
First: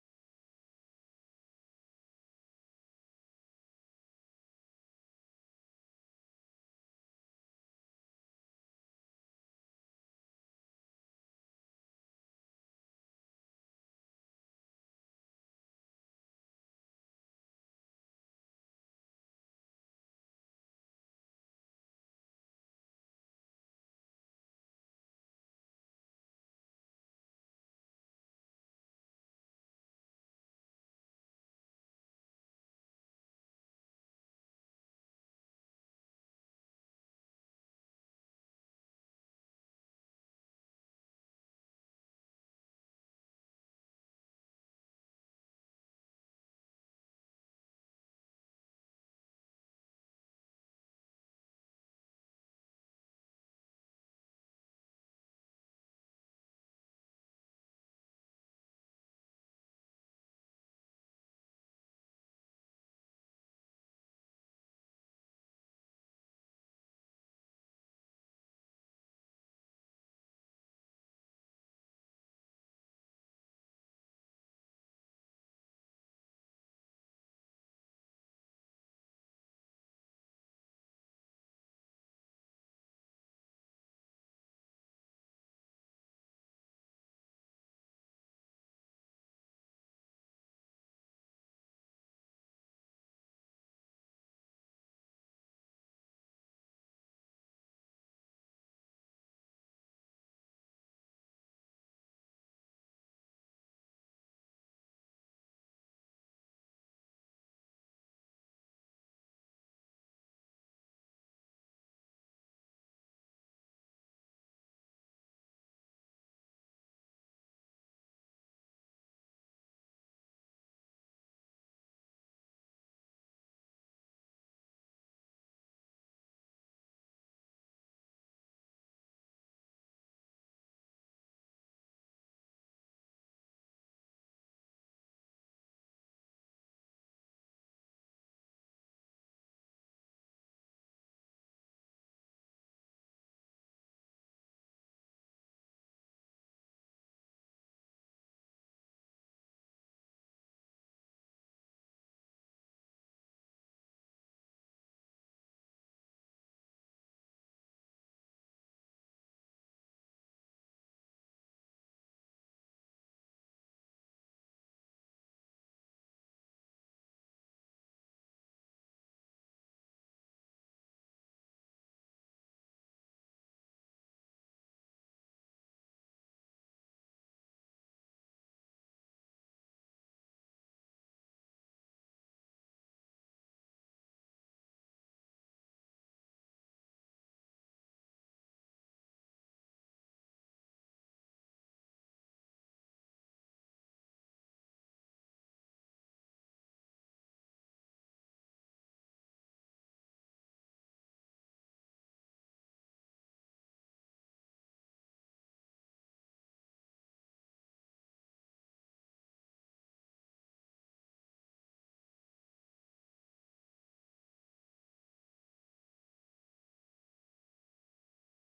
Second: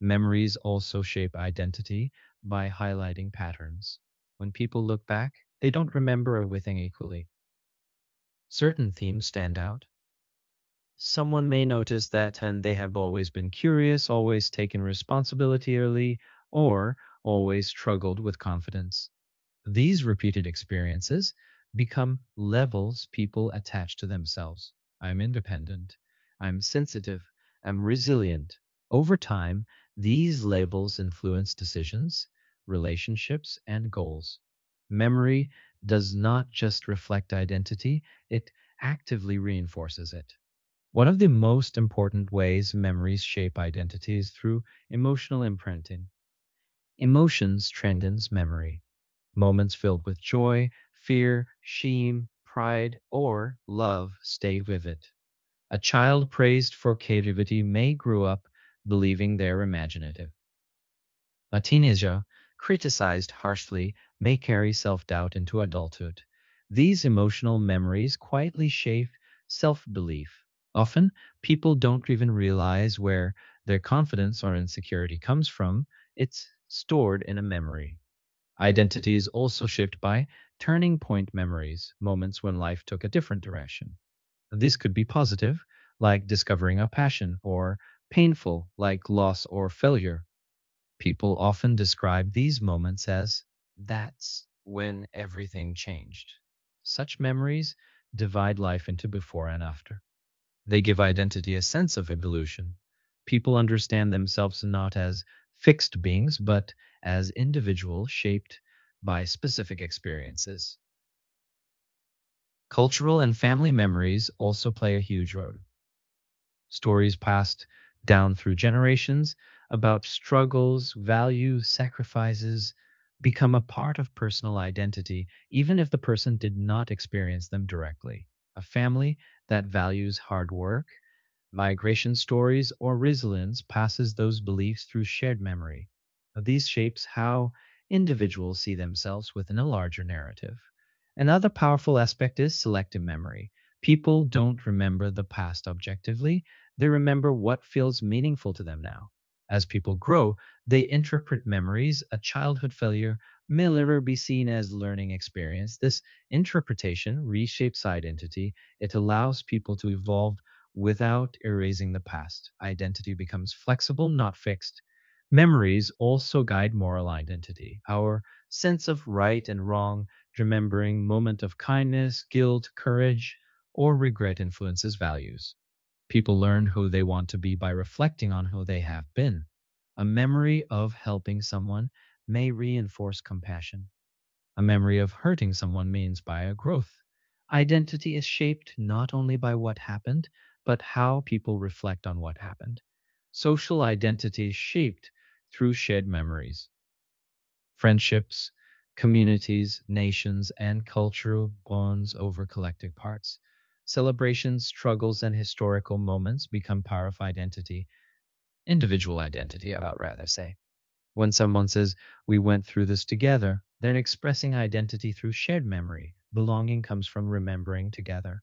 [SPEAKER 2] Memories also shape identity by highlighting patterns. When people look back, they don't remember everything equally. Certain themes stand out. Someone may notice that and they have always been curious, always taken responsibility early, or always struggled with confidence. These repeated experiences become levels people attach to themselves. I'm independent. I'm sensitive. I'm resilient. Over time, these labels influence decisions, relationships, and goals. Memory does not just reflect identity, it actively reinforces it. One of the most important ways memories shape identity is through emotional imprinting. Emotions transcends memory. Moments filled with joy, fear, shame, pride, or love stay vivid. A child praised for creativity may grow up believing they're imaginative. A teenager criticized harshly may carry self doubt into adulthood. These emotional memories quietly shape self belief. Often, people don't even realize where their confidence or insecurity comes from, it's stored in a memory. Identities also shift by turning point memories, moments when life took a different direction. This could be positive, like discovering a passion, or painful, like loss or failure. People often describe these moments as, that's when everything changed. Such memories divide life into before and after. They give identity a sense of evolution. People understand themselves not as fixed beings, but as individuals shaped by specific experiences. Cultural and family memories also play a huge role. Stories passed down through generations about struggles, values, sacrifices become a part of personal identity, even if the person did not experience them directly. A family that values hard work, migration stories, or resilience passes those beliefs through shared memory. These shapes how individuals see themselves within a larger narrative. Another powerful aspect is selective memory. People don't remember the past objectively, they remember what feels meaningful to them now. As people grow, they interpret memories, a childhood failure may never be seen as learning experience. This interpretation reshapes identity. It allows people to evolve without erasing the past. Identity becomes flexible, not fixed. Memories also guide moral identity, our sense of right and wrong. Remembering moment of kindness, guilt, courage, or regret influences values. People learn who they want to be by reflecting on who they have been. A memory of helping someone may reinforce compassion. A memory of hurting someone means by a growth. Identity is shaped not only by what happened, but how people reflect on what happened. Social identity is shaped through shared memories, friendships, communities, nations, and cultural bonds over collective parts. Celebrations, struggles, and historical moments become power of identity, individual identity, I would rather say. When someone says, we went through this together, they're expressing identity through shared memory. Belonging comes from remembering together.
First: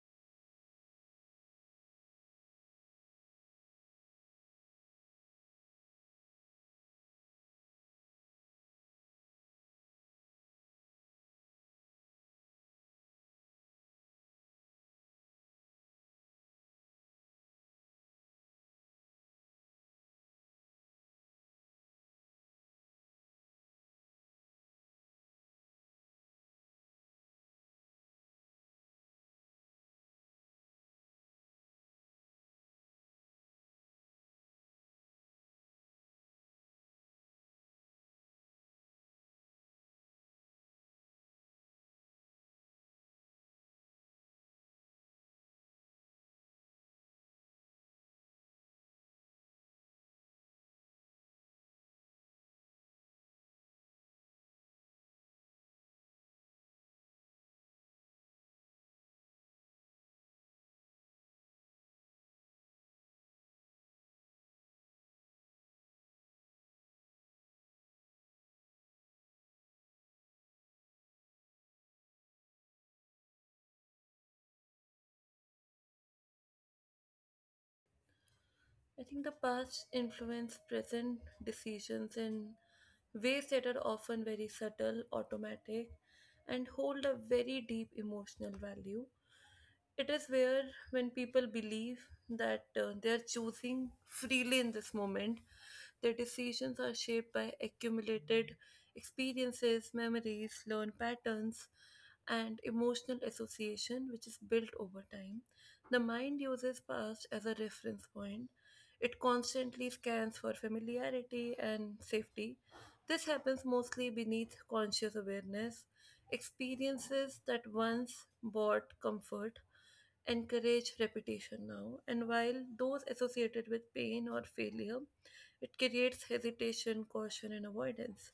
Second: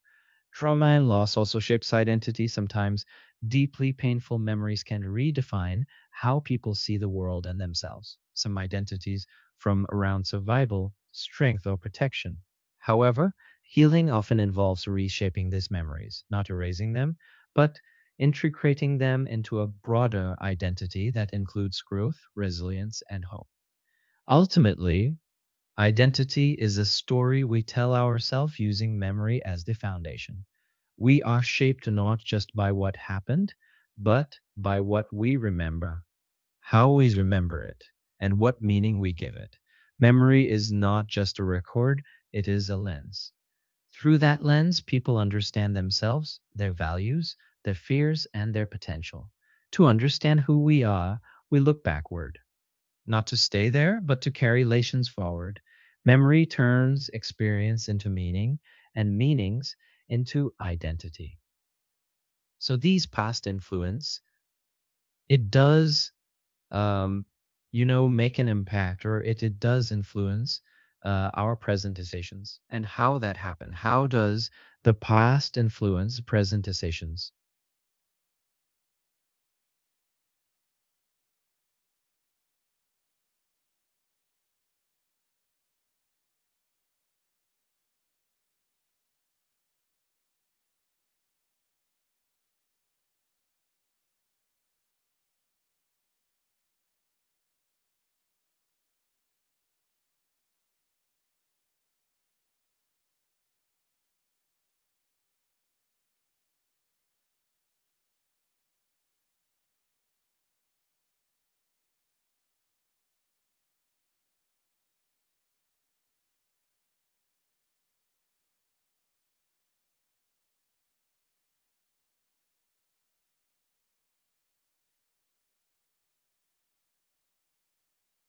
[SPEAKER 2] Trauma and loss also shapes identity sometimes. Deeply painful memories can redefine how people see the world and themselves. Some identities from around survival, strength, or protection. However, healing often involves reshaping these memories, not erasing them, but integrating them into a broader identity that includes growth, resilience, and hope. Ultimately, identity is a story we tell ourselves using memory as the foundation. We are shaped not just by what happened, but by what we remember, how we remember it, and what meaning we give it. Memory is not just a record, it is a lens. Through that lens, people understand themselves, their values, their fears, and their potential. To understand who we are, we look backward, not to stay there, but to carry relations forward. Memory turns experience into meaning, and meanings into identity. So these past influence, it does, um, you know, make an impact, or it, it does influence uh, our present decisions and how that happen. How does the past influence present decisions?
[SPEAKER 1] I think the past influence present decisions in ways that are often very subtle, automatic, and hold a very deep emotional value. It is where, when people believe that uh, they are choosing freely in this moment, their decisions are shaped by accumulated experiences, memories, learned patterns, and emotional association, which is built over time. The mind uses past as a reference point. It constantly scans for familiarity and safety. This happens mostly beneath conscious awareness. Experiences that once brought comfort encourage repetition now, and while those associated with pain or failure, it creates hesitation, caution, and avoidance.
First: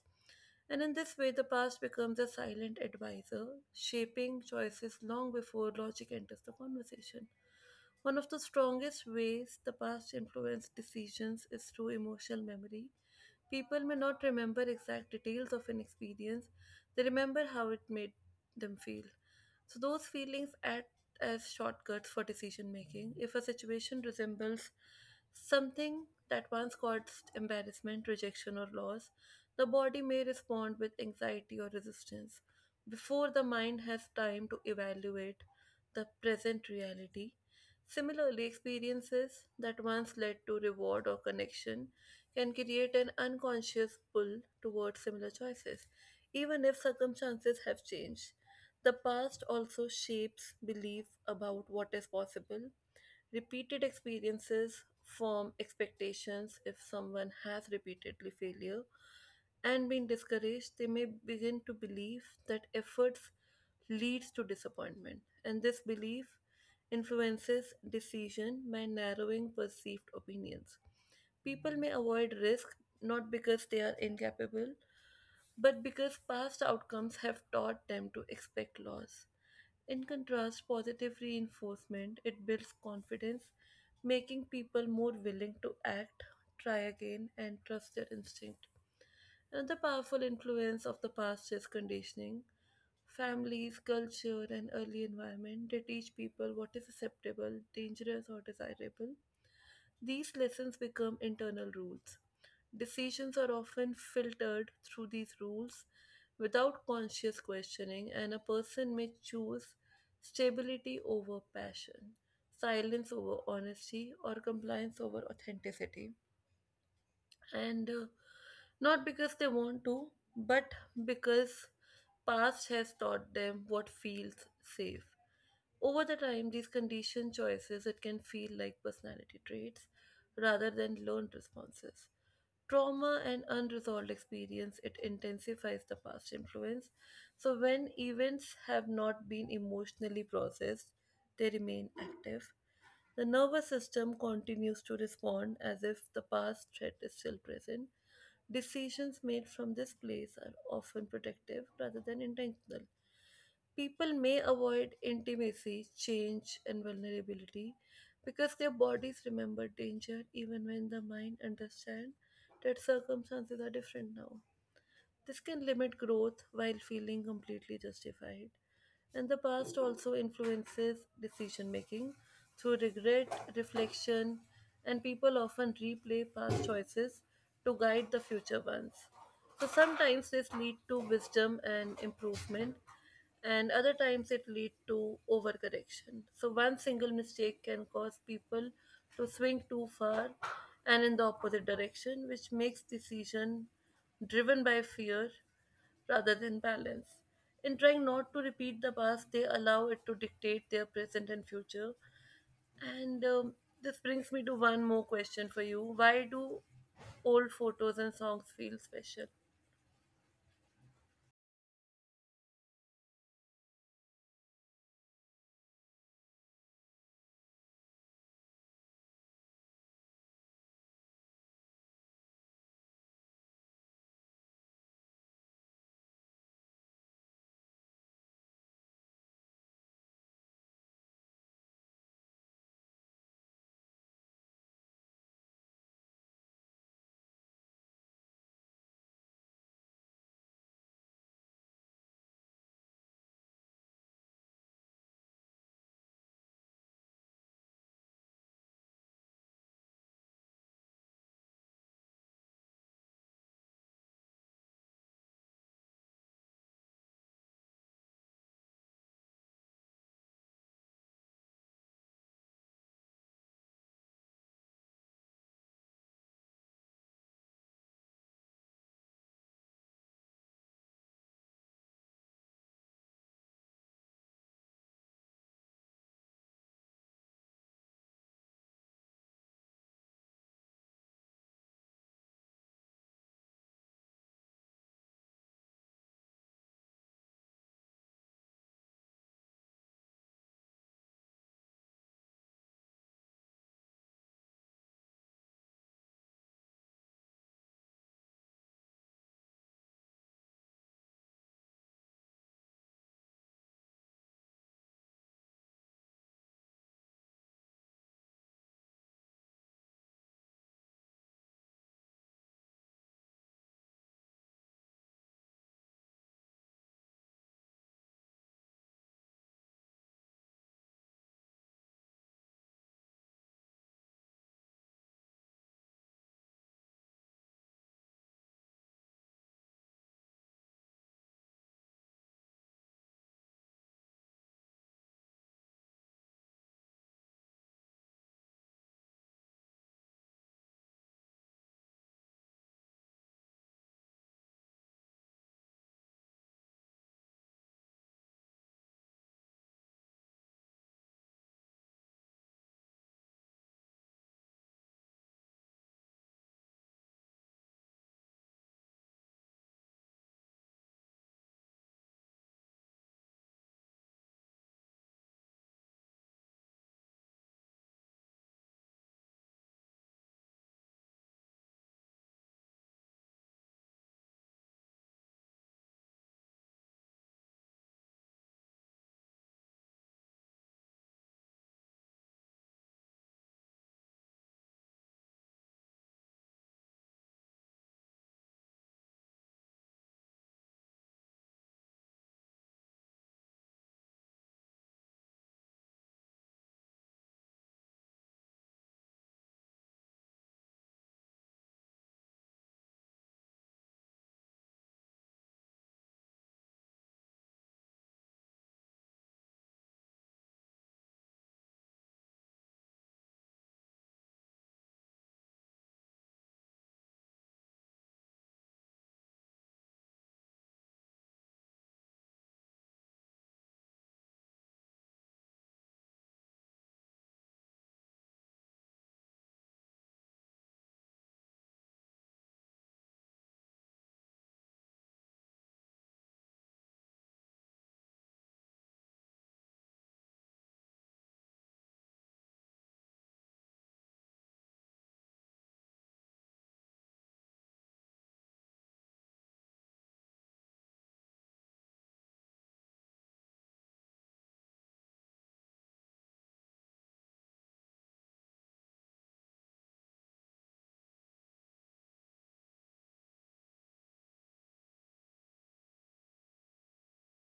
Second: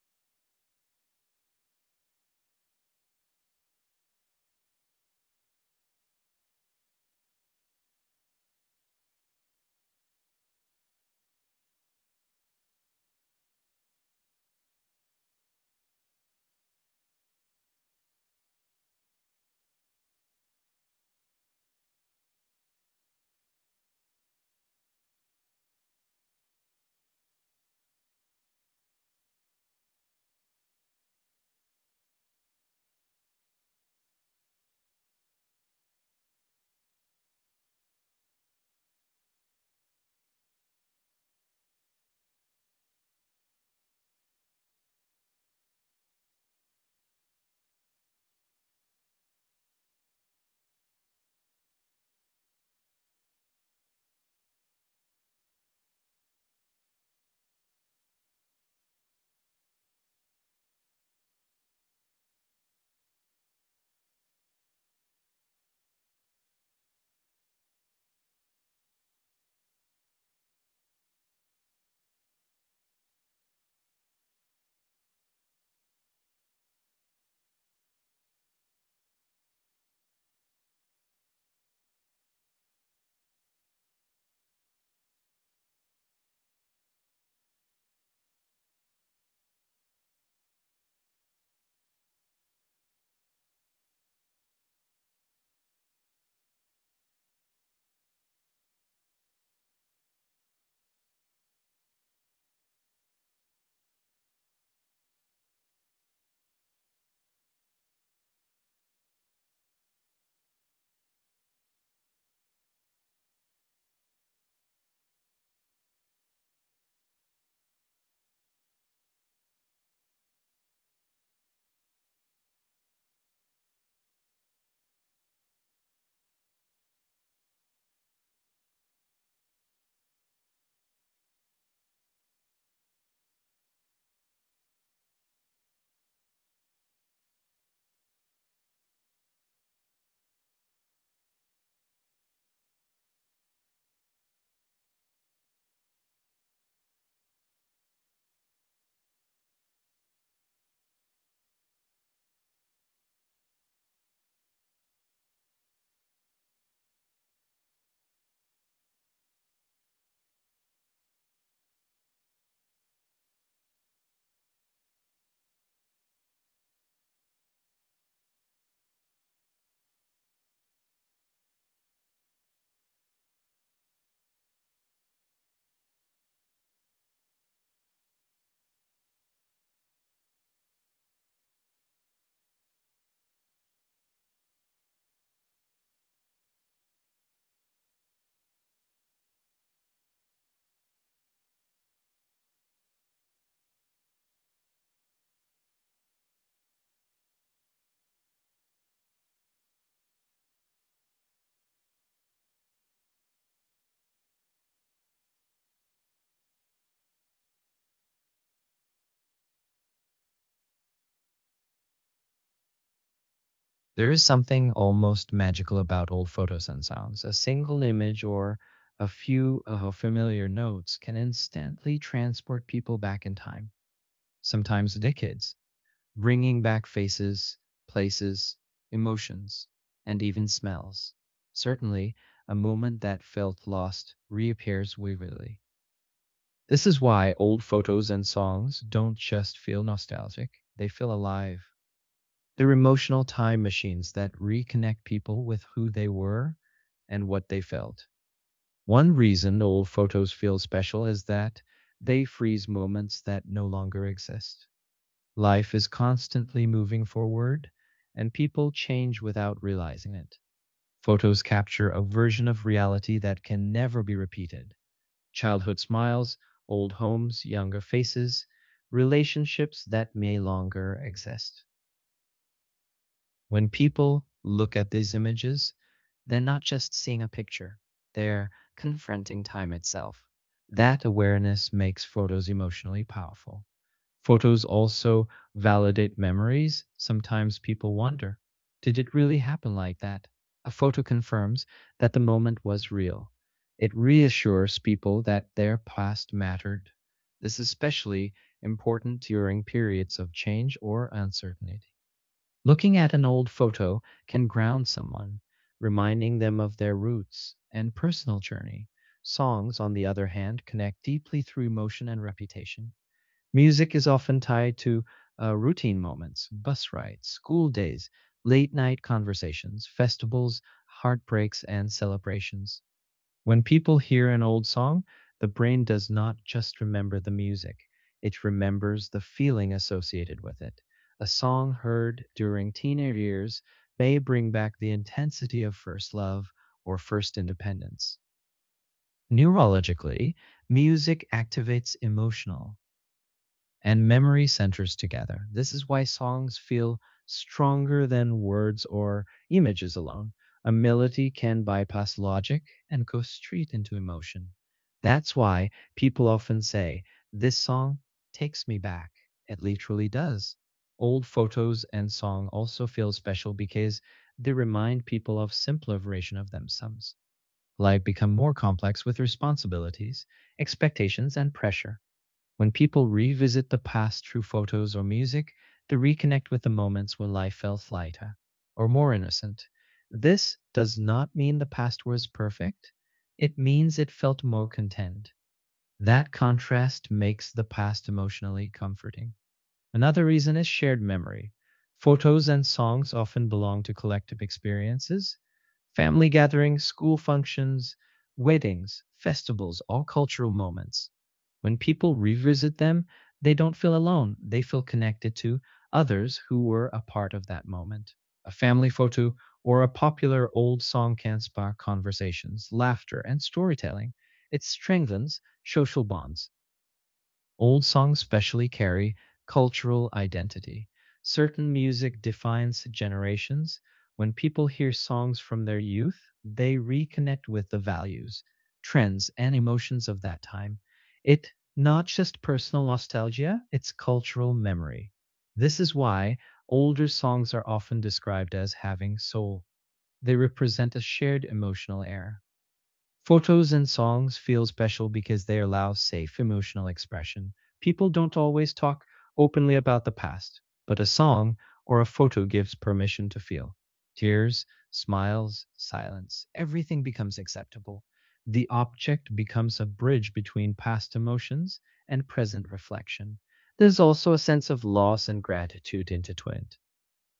[SPEAKER 1] And in this way, the past becomes a silent advisor, shaping choices long before logic enters the conversation. One of the strongest ways the past influences decisions is through emotional memory. People may not remember exact details of an experience, they remember how it made them feel. So those feelings act as shortcuts for decision making. If a situation resembles something that once caused embarrassment, rejection, or loss, the body may respond with anxiety or resistance. Before the mind has time to evaluate the present reality. Similarly, experiences that once led to reward or connection can create an unconscious pull towards similar choices, even if circumstances have changed. The past also shapes belief about what is possible. Repeated experiences form expectations. If someone has repeatedly failure and been discouraged, they may begin to believe that efforts leads to disappointment, and this belief influences decision by narrowing perceived opinions. People may avoid risk not because they are incapable, but because past outcomes have taught them to expect loss. In contrast, positive reinforcement it builds confidence, making people more willing to act, try again, and trust their instinct. Another powerful influence of the past is conditioning. Families, culture, and early environment they teach people what is acceptable, dangerous, or desirable. These lessons become internal rules. Decisions are often filtered through these rules without conscious questioning, and a person may choose stability over passion, silence over honesty, or compliance over authenticity. And uh, not because they want to, but because past has taught them what feels safe. Over the time, these conditioned choices it can feel like personality traits rather than learned responses. Trauma and unresolved experience it intensifies the past influence. So when events have not been emotionally processed, they remain active. The nervous system continues to respond as if the past threat is still present. Decisions made from this place are often protective rather than intentional. People may avoid intimacy, change, and vulnerability because their bodies remember danger even when the mind understands that circumstances are different now. This can limit growth while feeling completely justified. And the past also influences decision making through regret, reflection, and people often replay past choices to guide the future ones. So sometimes this lead to wisdom and improvement, and other times it lead to overcorrection. So one single mistake can cause people to swing too far and in the opposite direction, which makes decision driven by fear rather than balance. In trying not to repeat the past, they allow it to dictate their present and future. And um, this brings me to one more question for you. Why do old photos and songs feel special?
[SPEAKER 2] There is something almost magical about old photos and sounds. A single image or a few uh, familiar notes can instantly transport people back in time, sometimes decades, bringing back faces, places, emotions, and even smells. Certainly, a moment that felt lost reappears vividly. This is why old photos and songs don't just feel nostalgic, they feel alive. They're emotional time machines that reconnect people with who they were and what they felt. One reason old photos feel special is that they freeze moments that no longer exist. Life is constantly moving forward, and people change without realizing it. Photos capture a version of reality that can never be repeated. Childhood smiles, old homes, younger faces, relationships that may longer exist. When people look at these images, they're not just seeing a picture, they're confronting time itself. That awareness makes photos emotionally powerful. Photos also validate memories. Sometimes people wonder, did it really happen like that? A photo confirms that the moment was real. It reassures people that their past mattered. This is especially important during periods of change or uncertainty. Looking at an old photo can ground someone, reminding them of their roots and personal journey. Songs, on the other hand, connect deeply through emotion and reputation. Music is often tied to uh, routine moments, bus rides, school days, late night conversations, festivals, heartbreaks, and celebrations. When people hear an old song, the brain does not just remember the music, it remembers the feeling associated with it. A song heard during teenage years may bring back the intensity of first love or first independence. Neurologically, music activates emotional and memory centers together. This is why songs feel stronger than words or images alone. A melody can bypass logic and go straight into emotion. That's why people often say, this song takes me back. It literally does. Old photos and song also feel special because they remind people of simpler version of themselves. Life become more complex with responsibilities, expectations, and pressure. When people revisit the past through photos or music, they reconnect with the moments where life felt lighter or more innocent. This does not mean the past was perfect. It means it felt more content. That contrast makes the past emotionally comforting. Another reason is shared memory. Photos and songs often belong to collective experiences. Family gatherings, school functions, weddings, festivals, all cultural moments. When people revisit them, they don't feel alone. They feel connected to others who were a part of that moment. A family photo or a popular old song can spark conversations, laughter, and storytelling. It strengthens social bonds. Old songs specially carry cultural identity. Certain music defines generations. When people hear songs from their youth, they reconnect with the values, trends, and emotions of that time. It's not just personal nostalgia, it's cultural memory. This is why older songs are often described as having soul. They represent a shared emotional era. Photos and songs feel special because they allow safe emotional expression. People don't always talk openly about the past, but a song or a photo gives permission to feel. Tears, smiles, silence, everything becomes acceptable. The object becomes a bridge between past emotions and present reflection. There's also a sense of loss and gratitude intertwined.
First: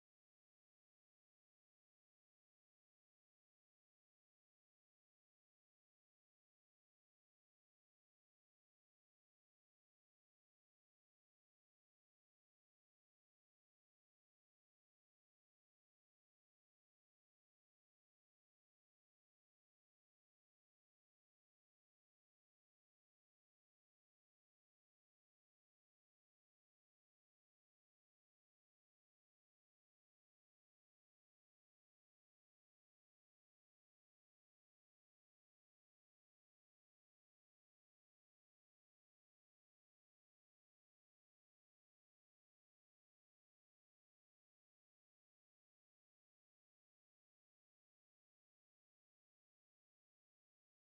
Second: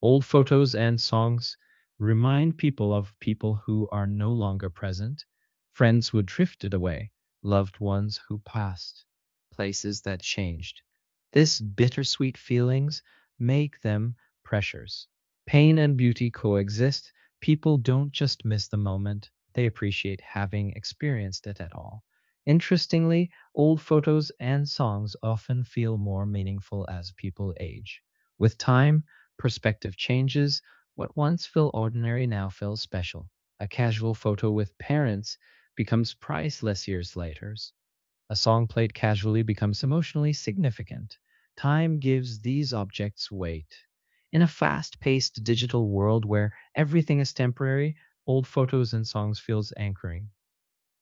[SPEAKER 2] Old photos and songs remind people of people who are no longer present, friends who drifted away, loved ones who passed, places that changed. This bittersweet feelings make them pressures. Pain and beauty coexist. People don't just miss the moment, they appreciate having experienced it at all. Interestingly, old photos and songs often feel more meaningful as people age. With time, perspective changes. What once felt ordinary now feels special. A casual photo with parents becomes priceless years later. A song played casually becomes emotionally significant. Time gives these objects weight. In a fast paced digital world where everything is temporary, old photos and songs feels anchoring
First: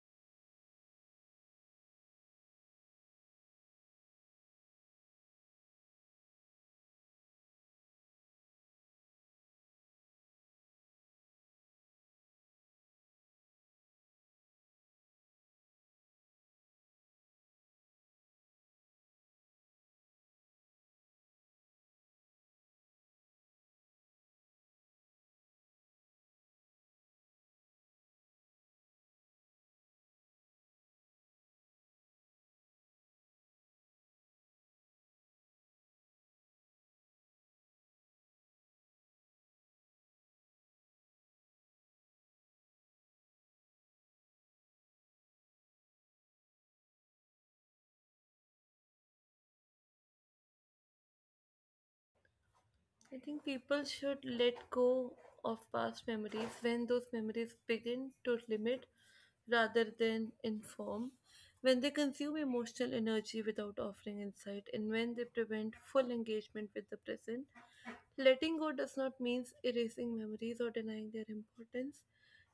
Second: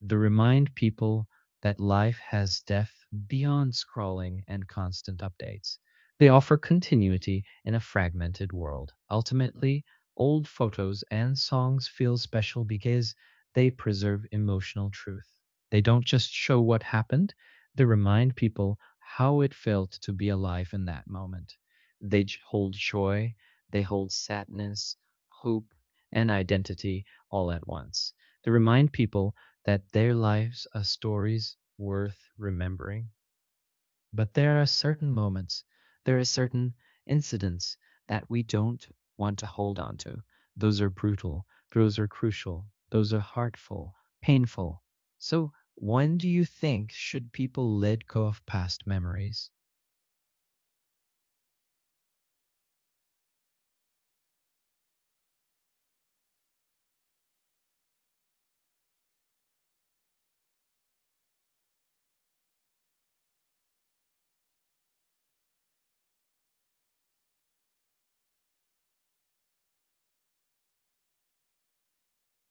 [SPEAKER 2] to remind people that life has depth beyond scrolling and constant updates. They offer continuity in a fragmented world. Ultimately, old photos and songs feel special because they preserve emotional truth. They don't just show what happened, they remind people how it felt to be alive in that moment. They hold joy, they hold sadness, hope, and identity all at once. They remind people that their lives are stories worth remembering. But there are certain moments, there are certain incidents that we don't want to hold on to. Those are brutal, those are crucial, those are heartful, painful. So, when do you think should people let go of past memories?
[SPEAKER 1] I think people should let go of past memories when those memories begin to limit rather than inform, when they consume emotional energy without offering insight, and when they prevent full engagement with the present. Letting go does not mean erasing memories or denying their importance.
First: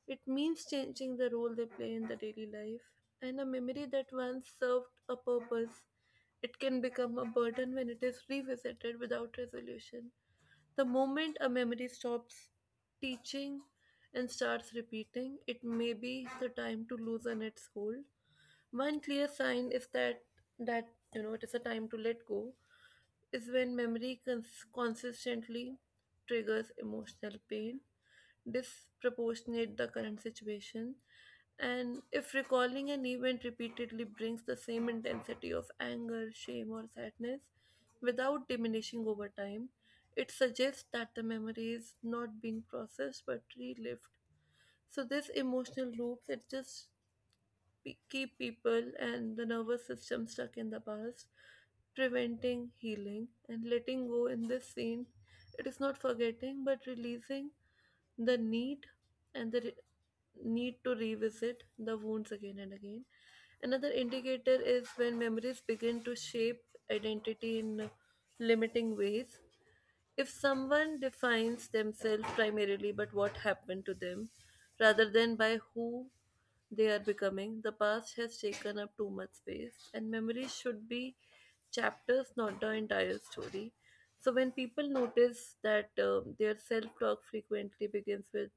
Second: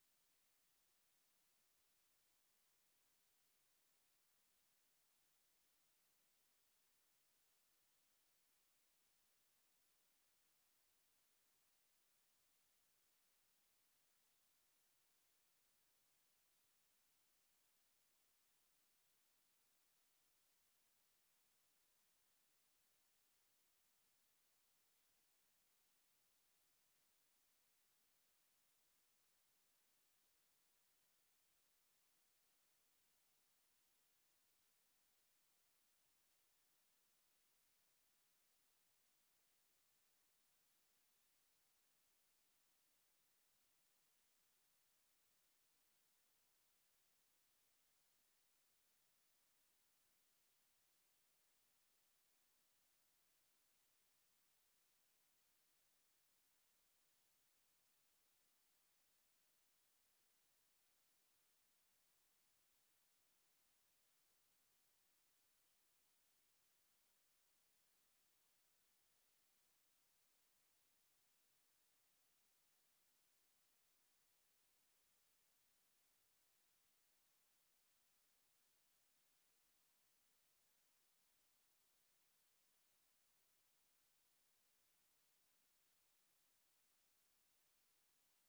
[SPEAKER 1] It means changing the role they play in the daily life. And a memory that once served a purpose, it can become a burden when it is revisited without resolution. The moment a memory stops teaching and starts repeating, it may be the time to loosen its hold. One clear sign is that that you know it is a time to let go is when memory cons- consistently triggers emotional pain, disproportionate the current situation, and if recalling an event repeatedly brings the same intensity of anger, shame, or sadness without diminishing over time, it suggests that the memory is not being processed but relived. So this emotional loops it just pe- keep people and the nervous system stuck in the past, preventing healing and letting go. In this scene, it is not forgetting but releasing the need and the re- need to revisit the wounds again and again. Another indicator is when memories begin to shape identity in limiting ways. If someone defines themselves primarily by what happened to them rather than by who they are becoming, the past has taken up too much space, and memory should be chapters, not the entire story. So, when people notice that um, their self talk frequently begins with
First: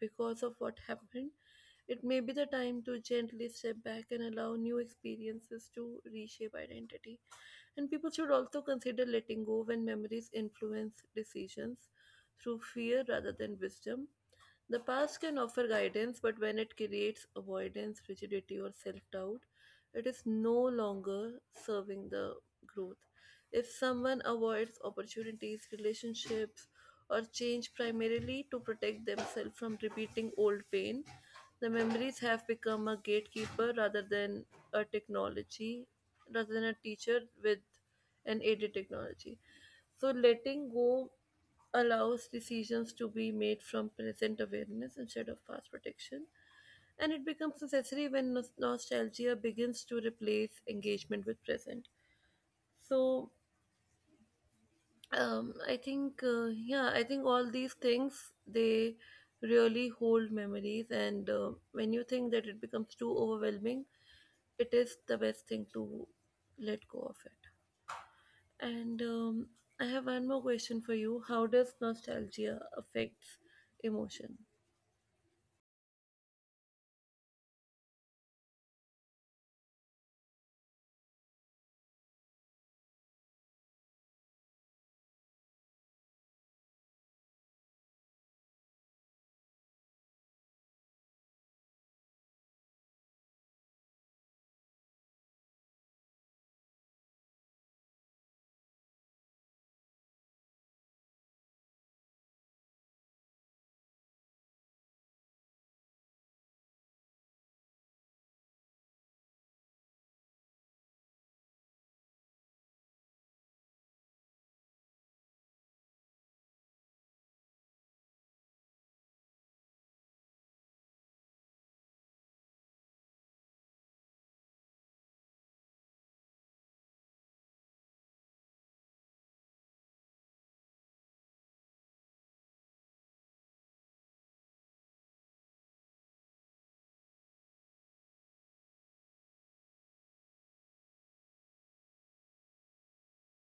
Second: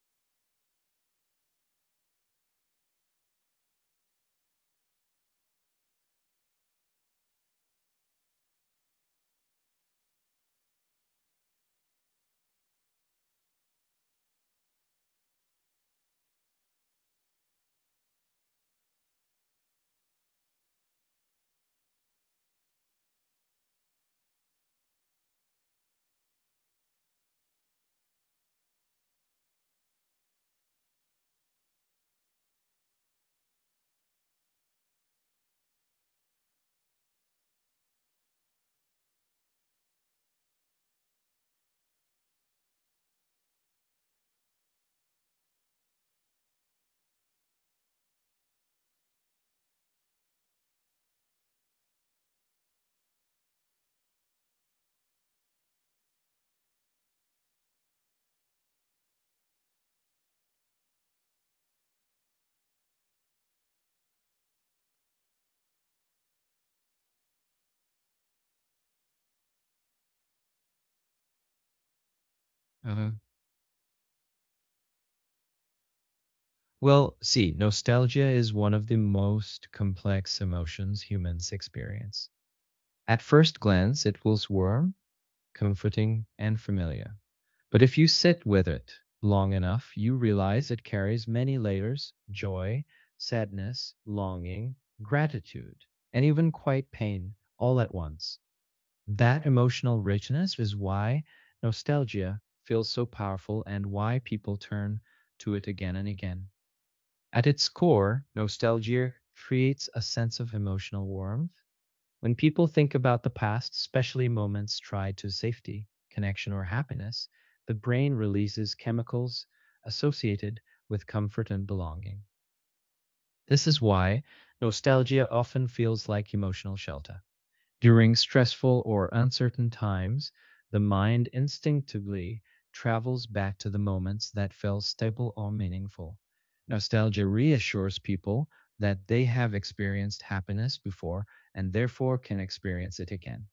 [SPEAKER 1] because of what happened, it may be the time to gently step back and allow new experiences to reshape identity. And people should also consider letting go when memories influence decisions through fear rather than wisdom. The past can offer guidance, but when it creates avoidance, rigidity, or self doubt, it is no longer serving the growth. If someone avoids opportunities, relationships, or change primarily to protect themselves from repeating old pain, the memories have become a gatekeeper rather than a technology, rather than a teacher with an aided technology. So letting go allows decisions to be made from present awareness instead of past protection. And it becomes necessary when nos- nostalgia begins to replace engagement with present. So um, I think, uh, yeah, I think all these things, they really hold memories. And uh, when you think that it becomes too overwhelming, it is the best thing to let go of it. And um, I have one more question for you. How does nostalgia
[SPEAKER 2] Uh-huh.
[SPEAKER 1] affects emotion?
[SPEAKER 2] Well, see, nostalgia is one of the most complex emotions humans experience. At first glance, it feels warm, comforting, and familiar. But if you sit with it long enough, you realize it carries many layers joy, sadness, longing, gratitude, and even quite pain all at once. That emotional richness is why nostalgia feels so powerful and why people turn to it again and again. At its core, nostalgia creates a sense of emotional warmth when people think about the past, especially moments tied to safety, connection, or happiness, the brain releases chemicals associated with comfort and belonging. This is why nostalgia often feels like emotional shelter. During stressful or uncertain times, the mind instinctively travels back to the moments that felt stable or meaningful. Nostalgia reassures people that they have experienced happiness before and therefore can experience it again.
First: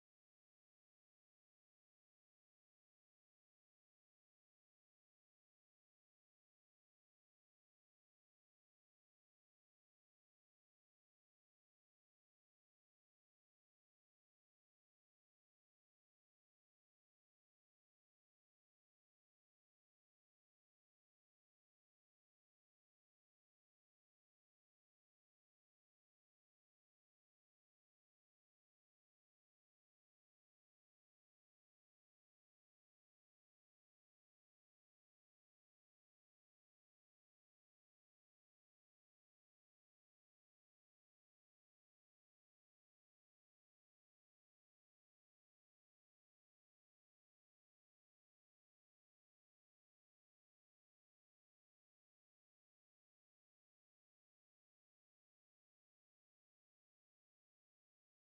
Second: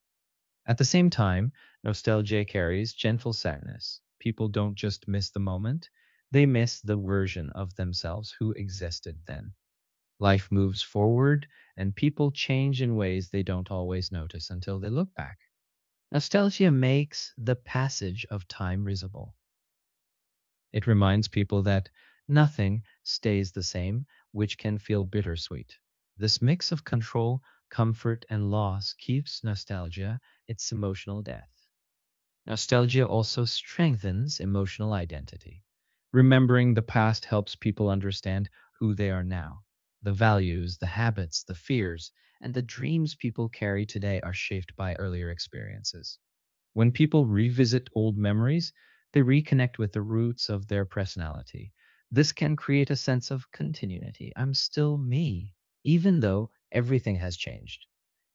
[SPEAKER 2] At the same time, nostalgia carries gentle sadness. People don't just miss the moment, they miss the version of themselves who existed then. Life moves forward, and people change in ways they don't always notice until they look back. Nostalgia makes the passage of time visible. It reminds people that nothing stays the same, which can feel bittersweet. This mix of control, comfort, and loss keeps nostalgia its emotional death. Nostalgia also strengthens emotional identity. Remembering the past helps people understand who they are now. The values, the habits, the fears, and the dreams people carry today are shaped by earlier experiences. When people revisit old memories, they reconnect with the roots of their personality. This can create a sense of continuity. I'm still me, even though everything has changed.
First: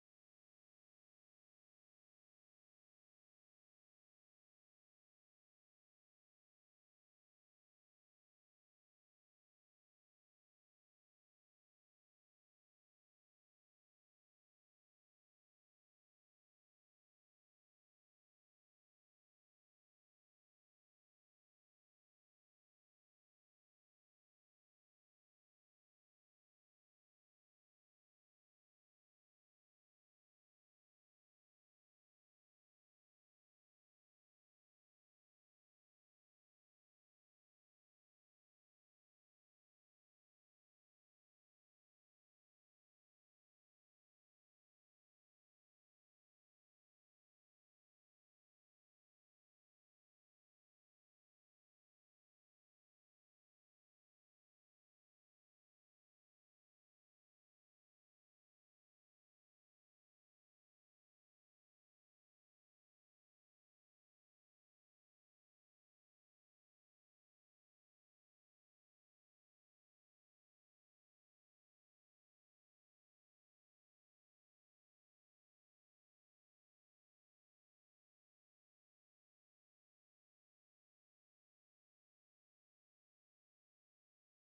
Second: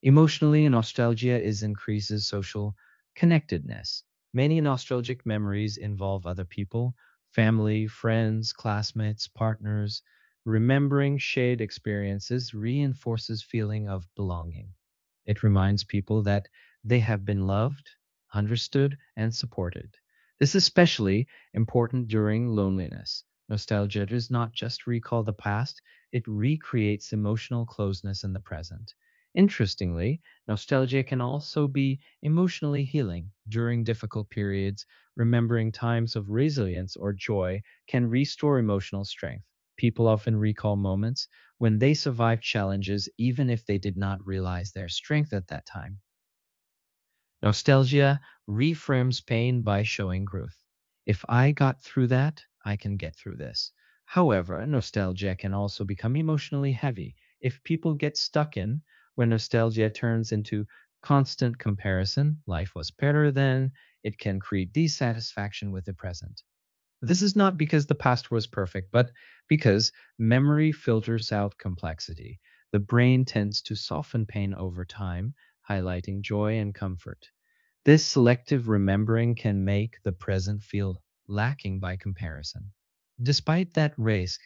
[SPEAKER 2] Emotionally, nostalgia is increases social connectedness. Many nostalgic memories involve other people, family, friends, classmates, partners. Remembering shared experiences reinforces feeling of belonging. It reminds people that they have been loved, understood, and supported. This is especially important during loneliness. Nostalgia does not just recall the past, it recreates emotional closeness in the present. Interestingly, nostalgia can also be emotionally healing during difficult periods. Remembering times of resilience or joy can restore emotional strength. People often recall moments when they survived challenges, even if they did not realize their strength at that time. Nostalgia reframes pain by showing growth. If I got through that, I can get through this. However, nostalgia can also become emotionally heavy if people get stuck in where nostalgia turns into constant comparison, life was better then, it can create dissatisfaction with the present. This is not because the past was perfect, but because memory filters out complexity. The brain tends to soften pain over time, highlighting joy and comfort. This selective remembering can make the present feel lacking by comparison. Despite that risk,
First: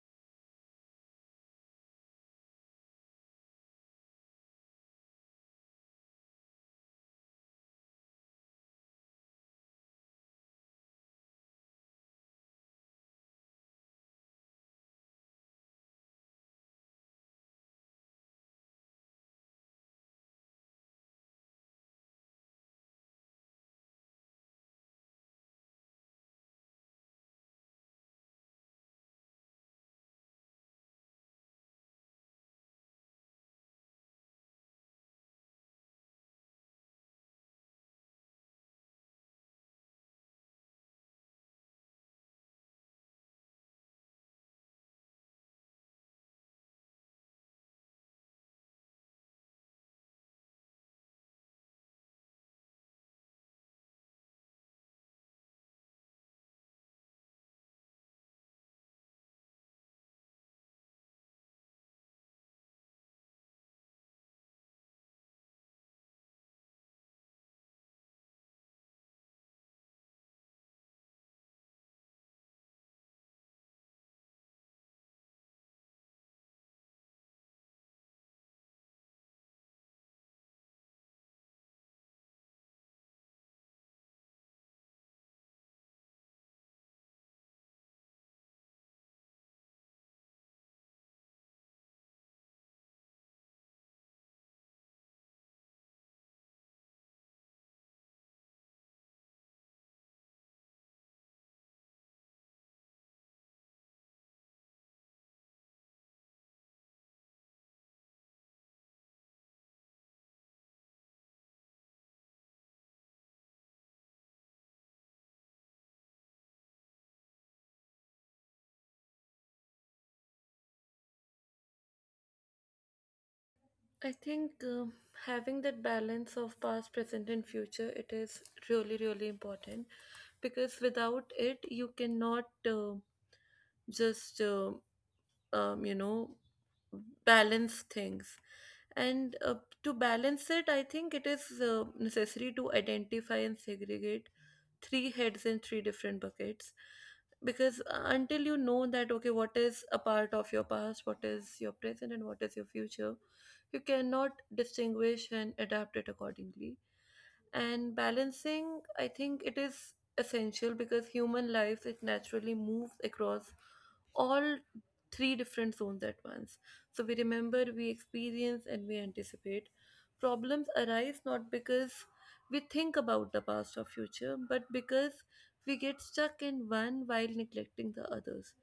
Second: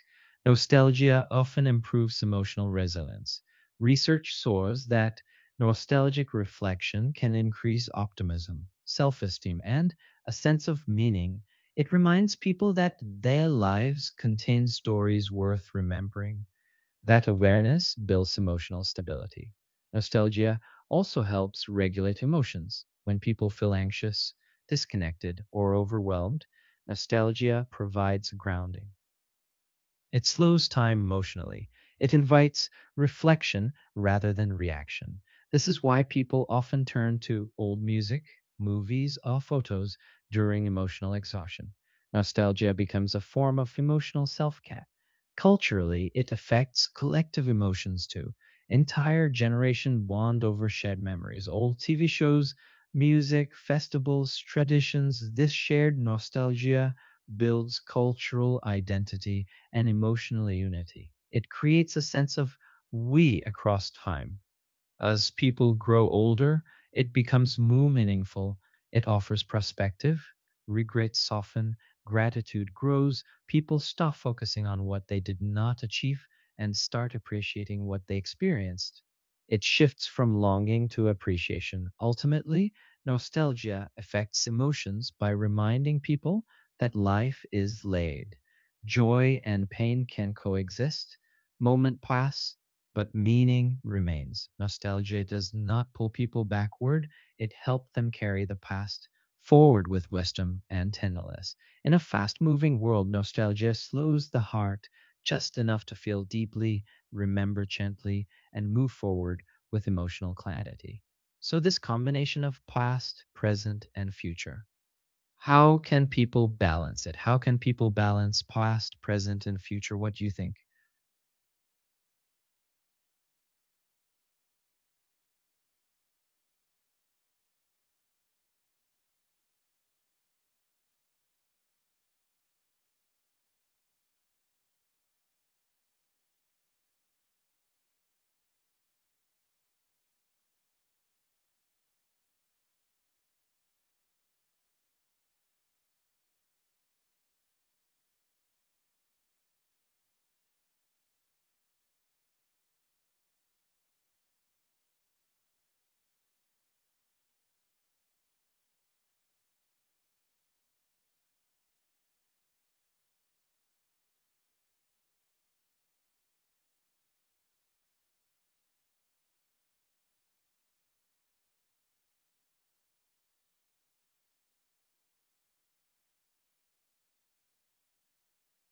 [SPEAKER 2] nostalgia often improves emotional resilience. Research shows that nostalgic reflection can increase optimism, self esteem, and a sense of meaning. It reminds people that their lives contain stories worth remembering. That awareness builds emotional stability. Nostalgia also helps regulate emotions. When people feel anxious, disconnected, or overwhelmed, nostalgia provides grounding. It slows time emotionally. It invites reflection rather than reaction. This is why people often turn to old music, movies, or photos during emotional exhaustion. Nostalgia becomes a form of emotional self care. Culturally, it affects collective emotions too. Entire generations bond over shared memories. Old T V shows, music, festivals, traditions, this shared nostalgia builds cultural identity and emotional unity. It creates a sense of we across time. As people grow older, it becomes more meaningful. It offers perspective, regrets soften, gratitude grows, people stop focusing on what they did not achieve and start appreciating what they experienced. It shifts from longing to appreciation. Ultimately, nostalgia affects emotions by reminding people that life is layered. Joy and pain can coexist, moment pass, but meaning remains. Nostalgia does not pull people backward, it helped them carry the past forward with wisdom and tenderness. In a fast moving world, nostalgia slows the heart just enough to feel deeply, remember gently, and move forward with emotional clarity. So, this combination of past, present, and future. How can people balance it? How can people balance past, present, and future? What do you think?
[SPEAKER 1] I think um, having that balance of past, present, and future it is really really important because without it you cannot uh, just uh, um, you know balance things, and uh, to balance it I think it is uh, necessary to identify and segregate three heads in three different buckets. Because uh, until you know that, okay, what is a part of your past, what is your present, and what is your future, you cannot distinguish and adapt it accordingly. And balancing, I think, it is essential because human life it naturally moves across all three different zones at once. So we remember, we experience, and we anticipate. Problems arise not because we think about the past or future but because we get stuck in one while neglecting the others.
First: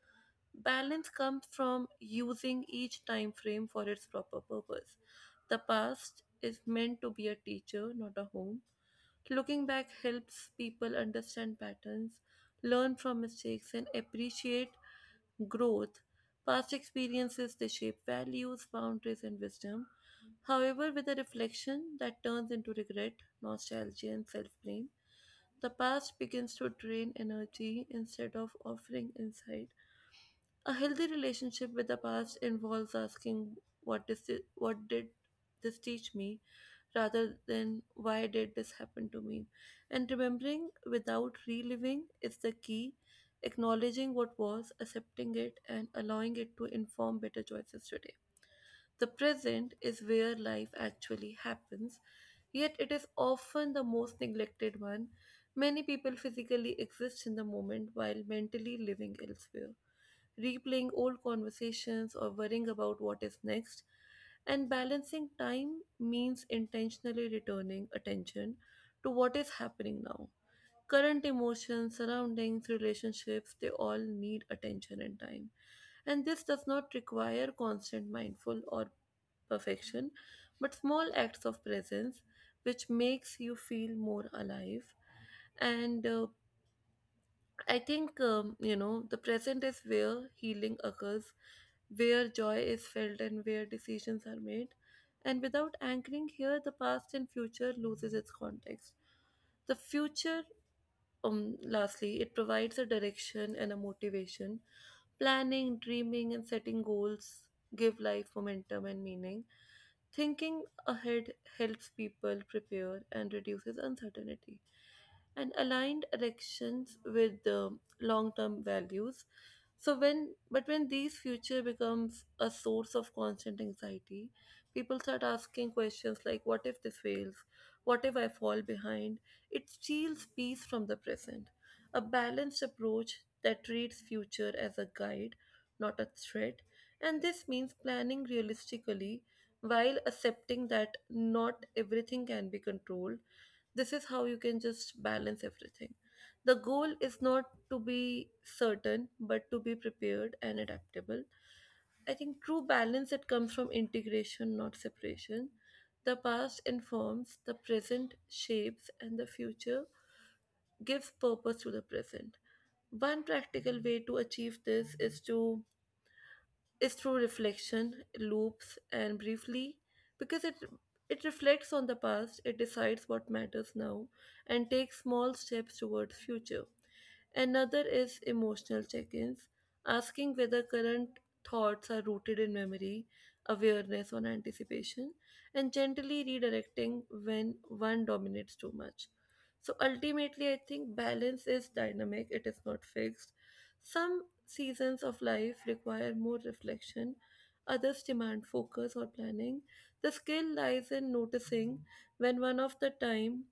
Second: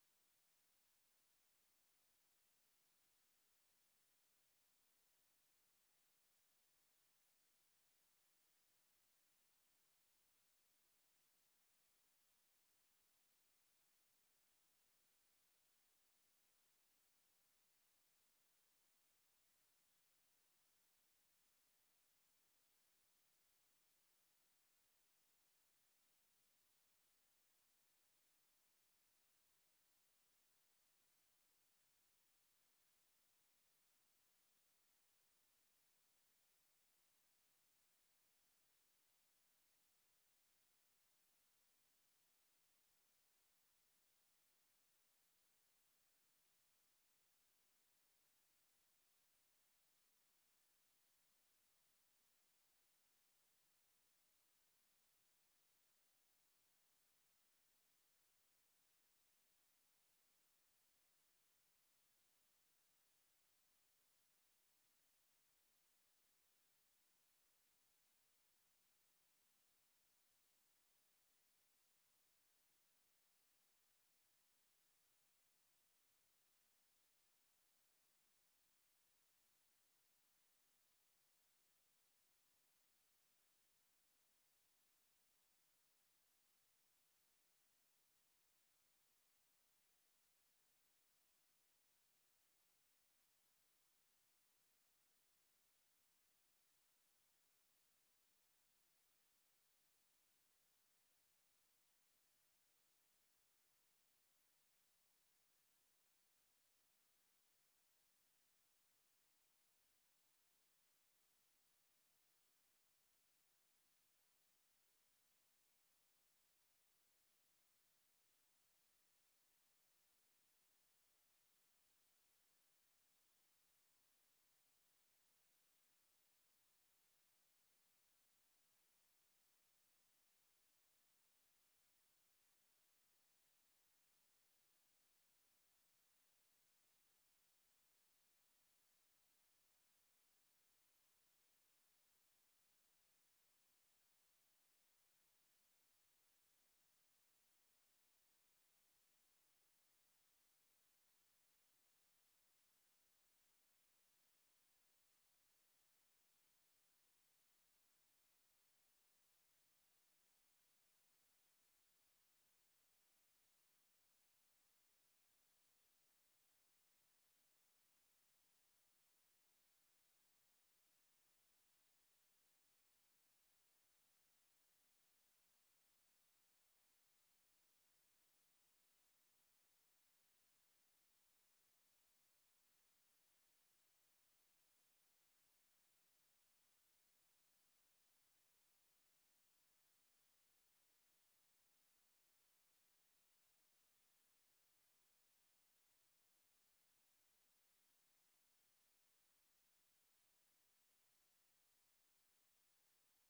[SPEAKER 1] Balance comes from using each time frame for its proper purpose. The past is meant to be a teacher, not a home. Looking back helps people understand patterns, learn from mistakes, and appreciate growth. Past experiences they shape values, boundaries, and wisdom. However, with a reflection that turns into regret, nostalgia, and self blame, the past begins to drain energy instead of offering insight. A healthy relationship with the past involves asking what is it, what did this teach me rather than why did this happen to me. And remembering without reliving is the key. Acknowledging what was, accepting it, and allowing it to inform better choices today. The present is where life actually happens, yet it is often the most neglected one. Many people physically exist in the moment while mentally living elsewhere, replaying old conversations or worrying about what is next. And balancing time means intentionally returning attention to what is happening now. Current emotions, surroundings, relationships, they all need attention and time. And this does not require constant mindful or perfection, but small acts of presence which makes you feel more alive. And uh, I think, um, you know, the present is where healing occurs, where joy is felt, and where decisions are made. And without anchoring here, the past and future loses its context. The future, um, lastly, it provides a direction and a motivation. Planning, dreaming, and setting goals give life momentum and meaning. Thinking ahead helps people prepare and reduces uncertainty. And aligned elections with long term values. So when But when these future becomes a source of constant anxiety, people start asking questions like what if this fails? What if I fall behind? It steals peace from the present. A balanced approach that treats future as a guide, not a threat, and this means planning realistically while accepting that not everything can be controlled. This is how you can just balance everything. The goal is not to be certain, but to be prepared and adaptable. I think true balance it comes from integration, not separation. The past informs, the present shapes, and the future gives purpose to the present. One practical way to achieve this is to is through reflection, loops, and briefly, because it it reflects on the past, it decides what matters now, and takes small steps towards future. Another is emotional check ins, asking whether current thoughts are rooted in memory, awareness, or anticipation, and gently redirecting when one dominates too much. So ultimately, I think balance is dynamic, it is not fixed. Some seasons of life require more reflection, others demand focus or planning. The skill lies in noticing when one of the time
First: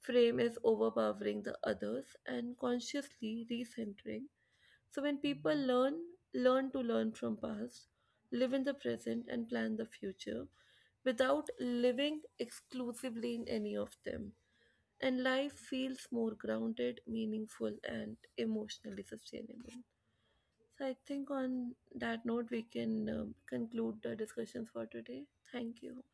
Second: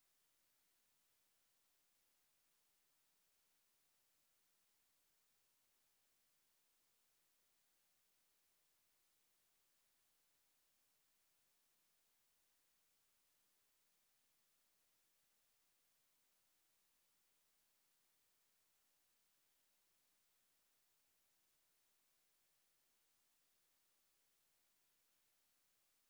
[SPEAKER 1] frame is overpowering the others and consciously recentering. So when people learn, learn to learn from past, live in the present, and plan the future without living exclusively in any of them. And life feels more grounded, meaningful, and emotionally sustainable. So I think on that note we can um, conclude the discussions for today. Thank you.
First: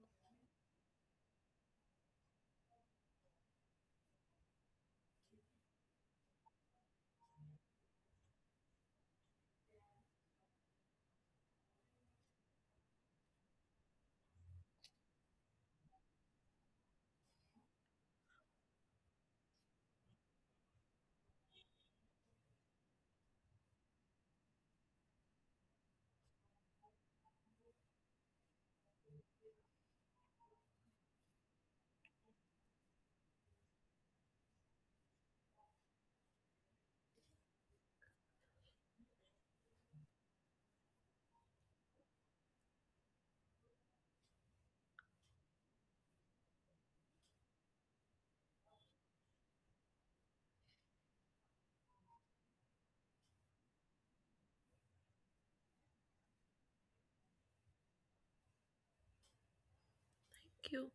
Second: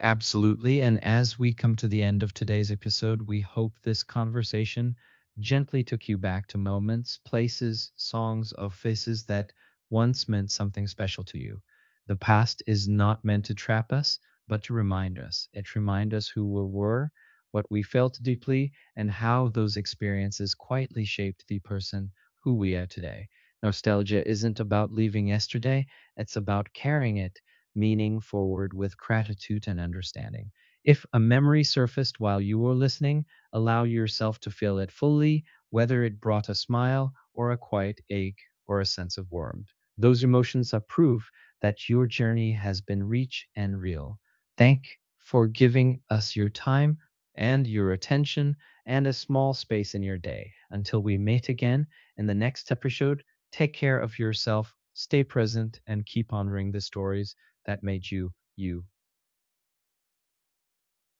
[SPEAKER 2] Absolutely. And as we come to the end of today's episode, we hope this conversation gently took you back to moments, places, songs, or faces that once meant something special to you. The past is not meant to trap us, but to remind us. It reminds us who we were, what we felt deeply, and how those experiences quietly shaped the person who we are today. Nostalgia isn't about leaving yesterday, it's about carrying it meaning forward with gratitude and understanding. If a memory surfaced while you were listening, allow yourself to feel it fully, whether it brought a smile or a quiet ache or a sense of warmth. Those emotions are proof that your journey has been rich and real. Thank you for giving us your time and your attention and a small space in your day. Until we meet again in the next episode, take care of yourself, stay present, and keep honoring the stories that made you you
[SPEAKER 1] Thank you.